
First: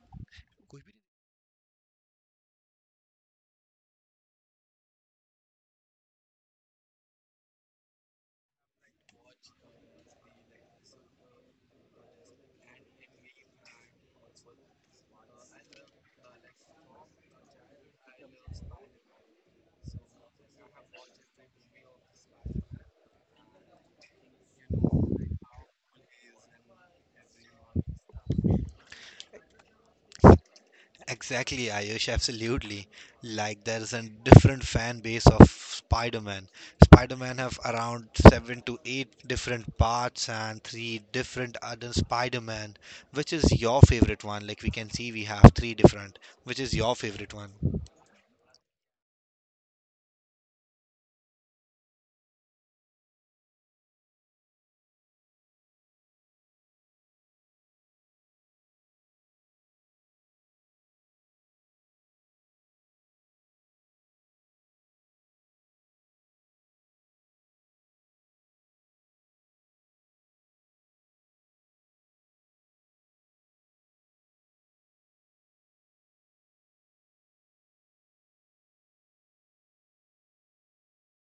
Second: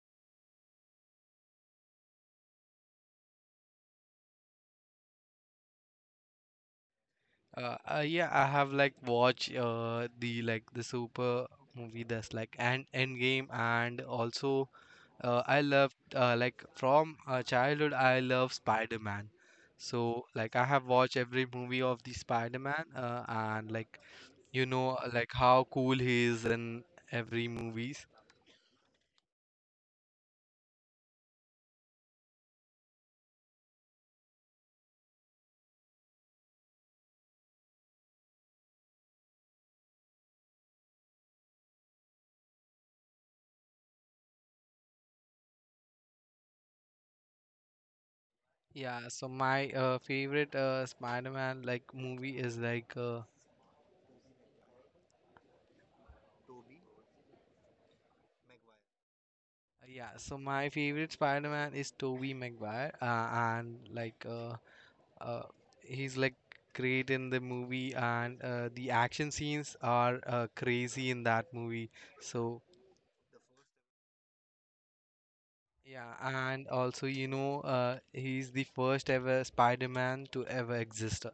[SPEAKER 1] Yeah, I have like watched the super movie that's like and Endgame, and also I loved like from childhood I love Spider-Man. So like I have watched every movie of the Spider-Man, and like you know like how cool he is in every movies.
[SPEAKER 2] Exactly, Ayush, absolutely. Like there's a different fan base of Spider-Man. Spider-Man have around seven to eight different parts and three different other Spider-Man. Which is your favorite one? Like we can see we have three different. Which is your favorite one?
[SPEAKER 1] Yeah, so my favorite Spider-Man like movie is like yeah, so my favorite Spider-Man is Tobey Maguire and uh, he's like great in the movie, and the action scenes are crazy in that movie. So yeah, and also you know he's the first ever Spider-Man to ever exist.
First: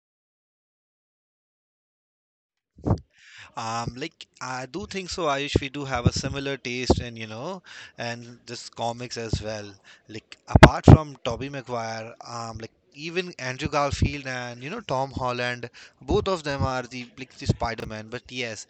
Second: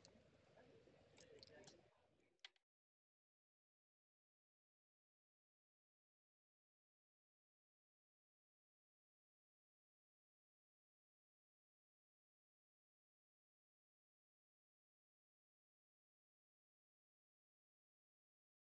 [SPEAKER 2] Like I do think so, Ayush. We do have a similar taste, and you know, and just comics as well. Like apart from Tobey Maguire, like even Andrew Garfield and you know Tom Holland, both of them are the like the Spider-Man. But yes,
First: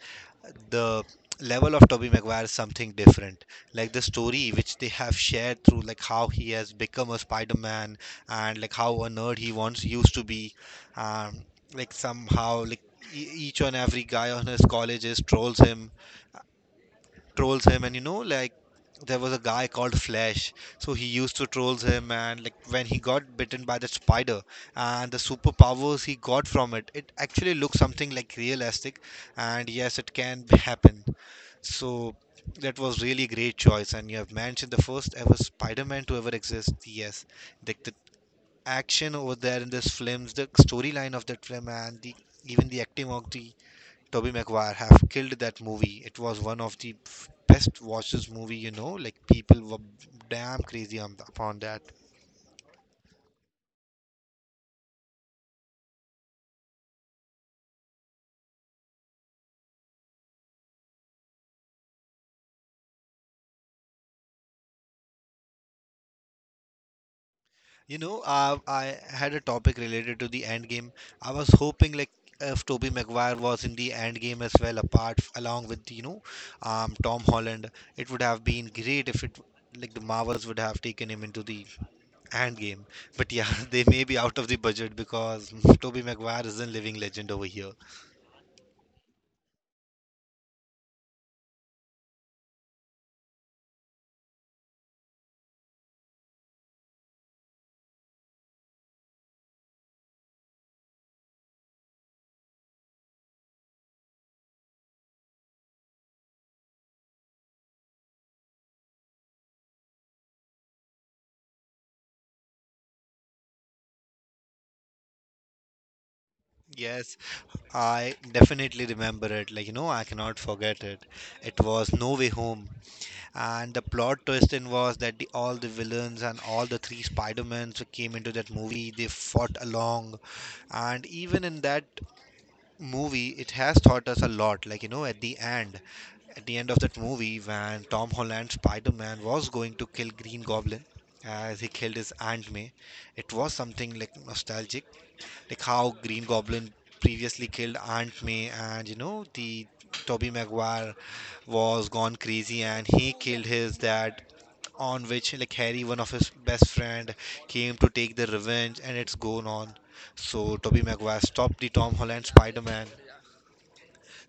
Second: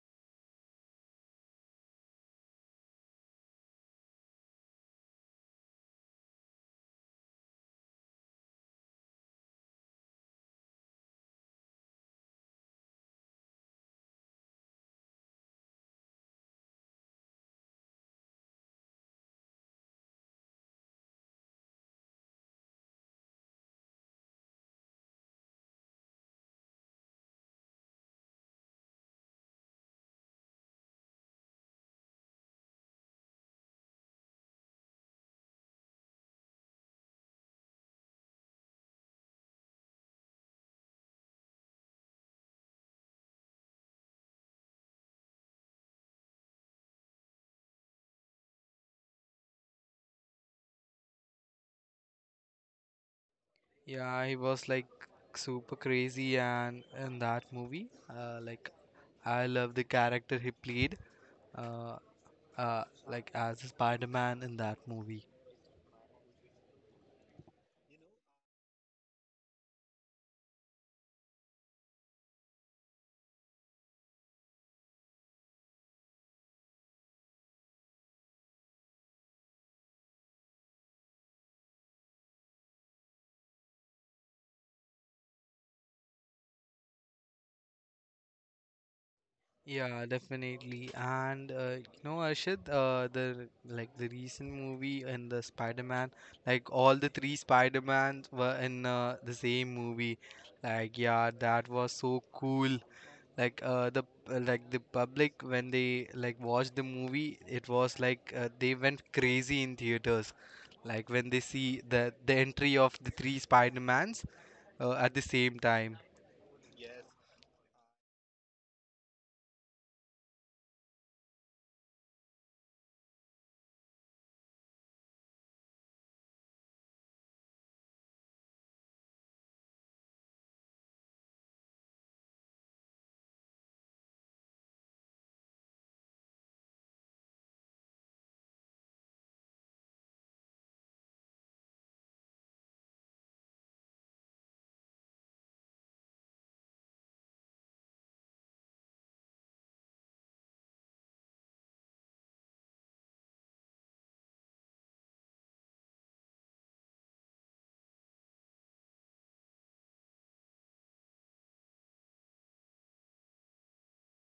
[SPEAKER 2] the level of Tobey Maguire is something different. Like the story which they have shared through like how he has become a Spider-Man and like how a nerd he once used to be. Um, like somehow like each and every guy on his colleges trolls him, and you know like there was a guy called flash, so he used to trolls him. And like when he got bitten by the spider and the superpowers he got from it, it actually looks something like realistic, and yes, it can happen. So that was really great choice, and you have mentioned the first ever Spider-Man to ever exist. Yes, like action over there in this film, the storyline of that film, and the even the acting of the Tobey Maguire have killed that movie. It was one of the best watches movie, you know. Like people were damn crazy on, upon that.
[SPEAKER 1] Yeah, he was like super crazy. And in that movie, like I love the character he played, uh, uh, like as a Spider-Man in that movie.
[SPEAKER 2] You know, I had a topic related to the end game. I was hoping like if Toby Maguire was in the end game as well, apart along with, you know, Tom Holland, it would have been great if it like the Marvels would have taken him into the end game. But yeah, they may be out of the budget because Toby Maguire is a living legend over here.
[SPEAKER 1] Yeah, definitely. And you know, Arshad, the recent movie and the Spider-Man, like all the three Spider-Mans were in the same movie. Like, yeah, that was so cool. Like, uh, the like, the public when they like watched the movie, it was like they went crazy in theaters. Like when they see the entry of the three Spider-Mans at the same time.
[SPEAKER 2] Yes, I definitely remember it. Like you know, I cannot forget it. It was No Way Home. And the plot twist in was that the, all the villains and all the three Spider-Mans who came into that movie. They fought along, and even in that movie, it has taught us a lot. Like you know, at the end of that movie, when Tom Holland Spider-Man was going to kill Green Goblin, as he killed his Aunt May, it was something like nostalgic, like how Green Goblin previously killed Aunt May, and you know the Tobey Maguire was gone crazy and he killed his dad, on which like Harry, one of his best friend, came to take the revenge, and it's gone on. So Tobey Maguire stopped the Tom Holland Spider-Man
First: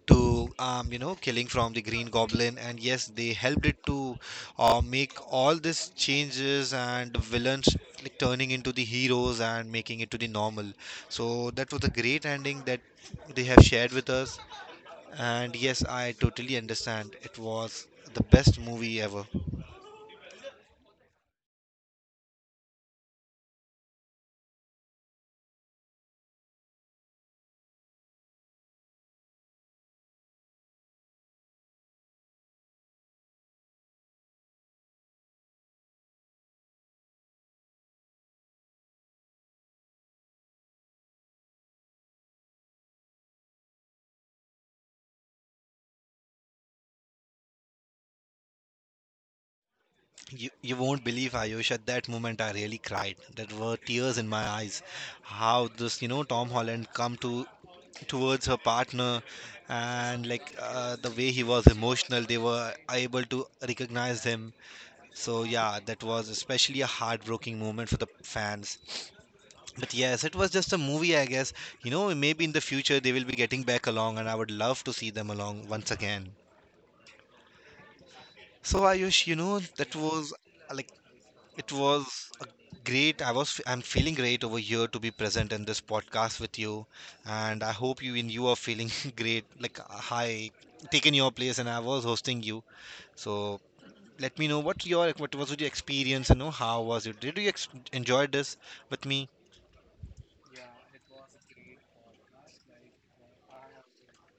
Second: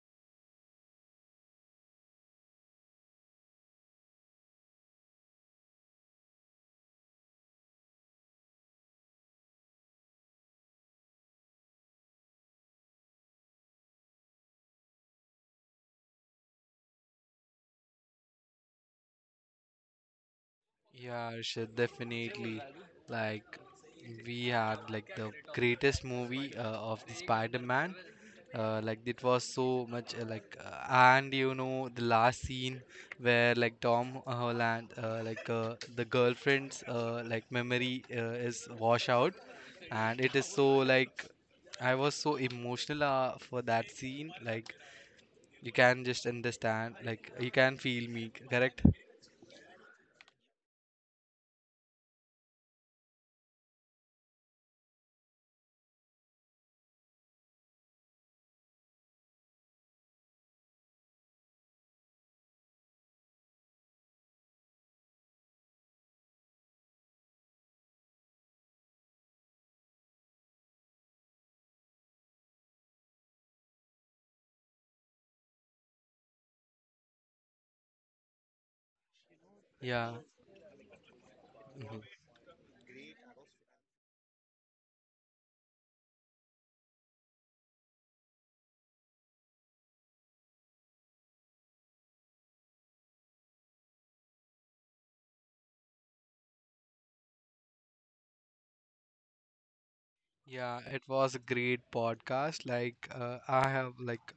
[SPEAKER 2] to you know killing from the Green Goblin, and yes, they helped it to make all these changes and the villains like turning into the heroes and making it to the normal. So that was a great ending that they have shared with us. And yes, I totally understand. It was the best movie ever.
[SPEAKER 1] Yeah, Arshad, definitely. Like, we had like the greatest movie of the Spider-Man. Like it was so much like, And you know the last scene where like Tom Holland, the girlfriend's like memory is wash out, and it is so like I was so emotional for that scene. Like you can just understand, like you can feel me, correct?
[SPEAKER 2] You won't believe, Ayush, at that moment I really cried. There were tears in my eyes. How this, you know, Tom Holland come to towards her partner, and like the way he was emotional, they were able to recognize him. So yeah, that was especially a heartbreaking moment for the fans. But yes, it was just a movie, I guess. You know, maybe in the future they will be getting back along and I would love to see them along once again. So Ayush, you know, that
[SPEAKER 1] Yeah.
[SPEAKER 2] was like it
[SPEAKER 1] Mm-hmm.
[SPEAKER 2] was a great. I was. I'm feeling great over here to be present in this podcast with you, and I hope you and you are feeling great. Like I taken your place, and I was hosting you. So let me know what was your experience. You know how was it? Did you enjoy this with me?
[SPEAKER 1] Yeah, it was a great podcast. Like uh, I have like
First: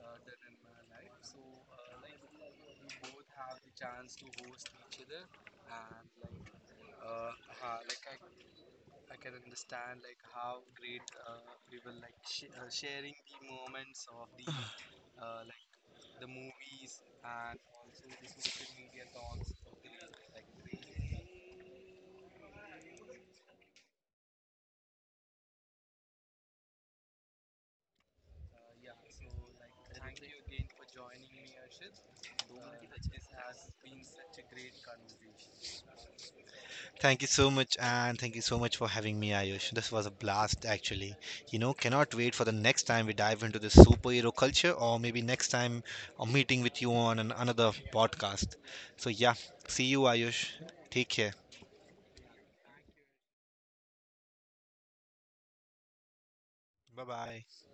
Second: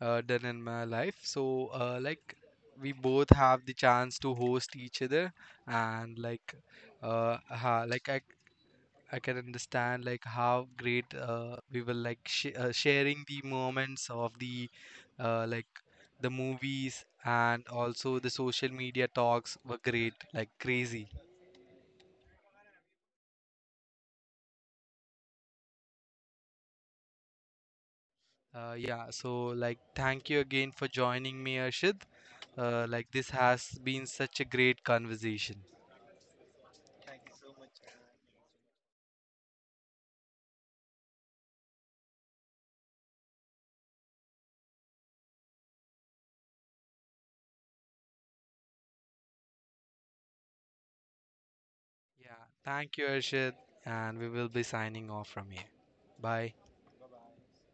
[SPEAKER 1] uh, done in my life. So like we both have the chance to host each other, and like ha, like I can understand like how great we were like sh sharing the moments of the like the movies, and also the social media talks were great, like crazy. Yeah, so like, thank you again for joining me, Arshid. Like, this has been such a great conversation.
[SPEAKER 2] Thank you so much, and thank you so much for having me, Ayush. This was a blast, actually. You know, cannot wait for the next time we dive into this superhero culture, or maybe next time a meeting with you on another podcast. So, yeah, see you, Ayush. Take care.
[SPEAKER 1] Yeah, thank you, Arshid, and we will be signing off from here. Bye.
[SPEAKER 2] Bye bye.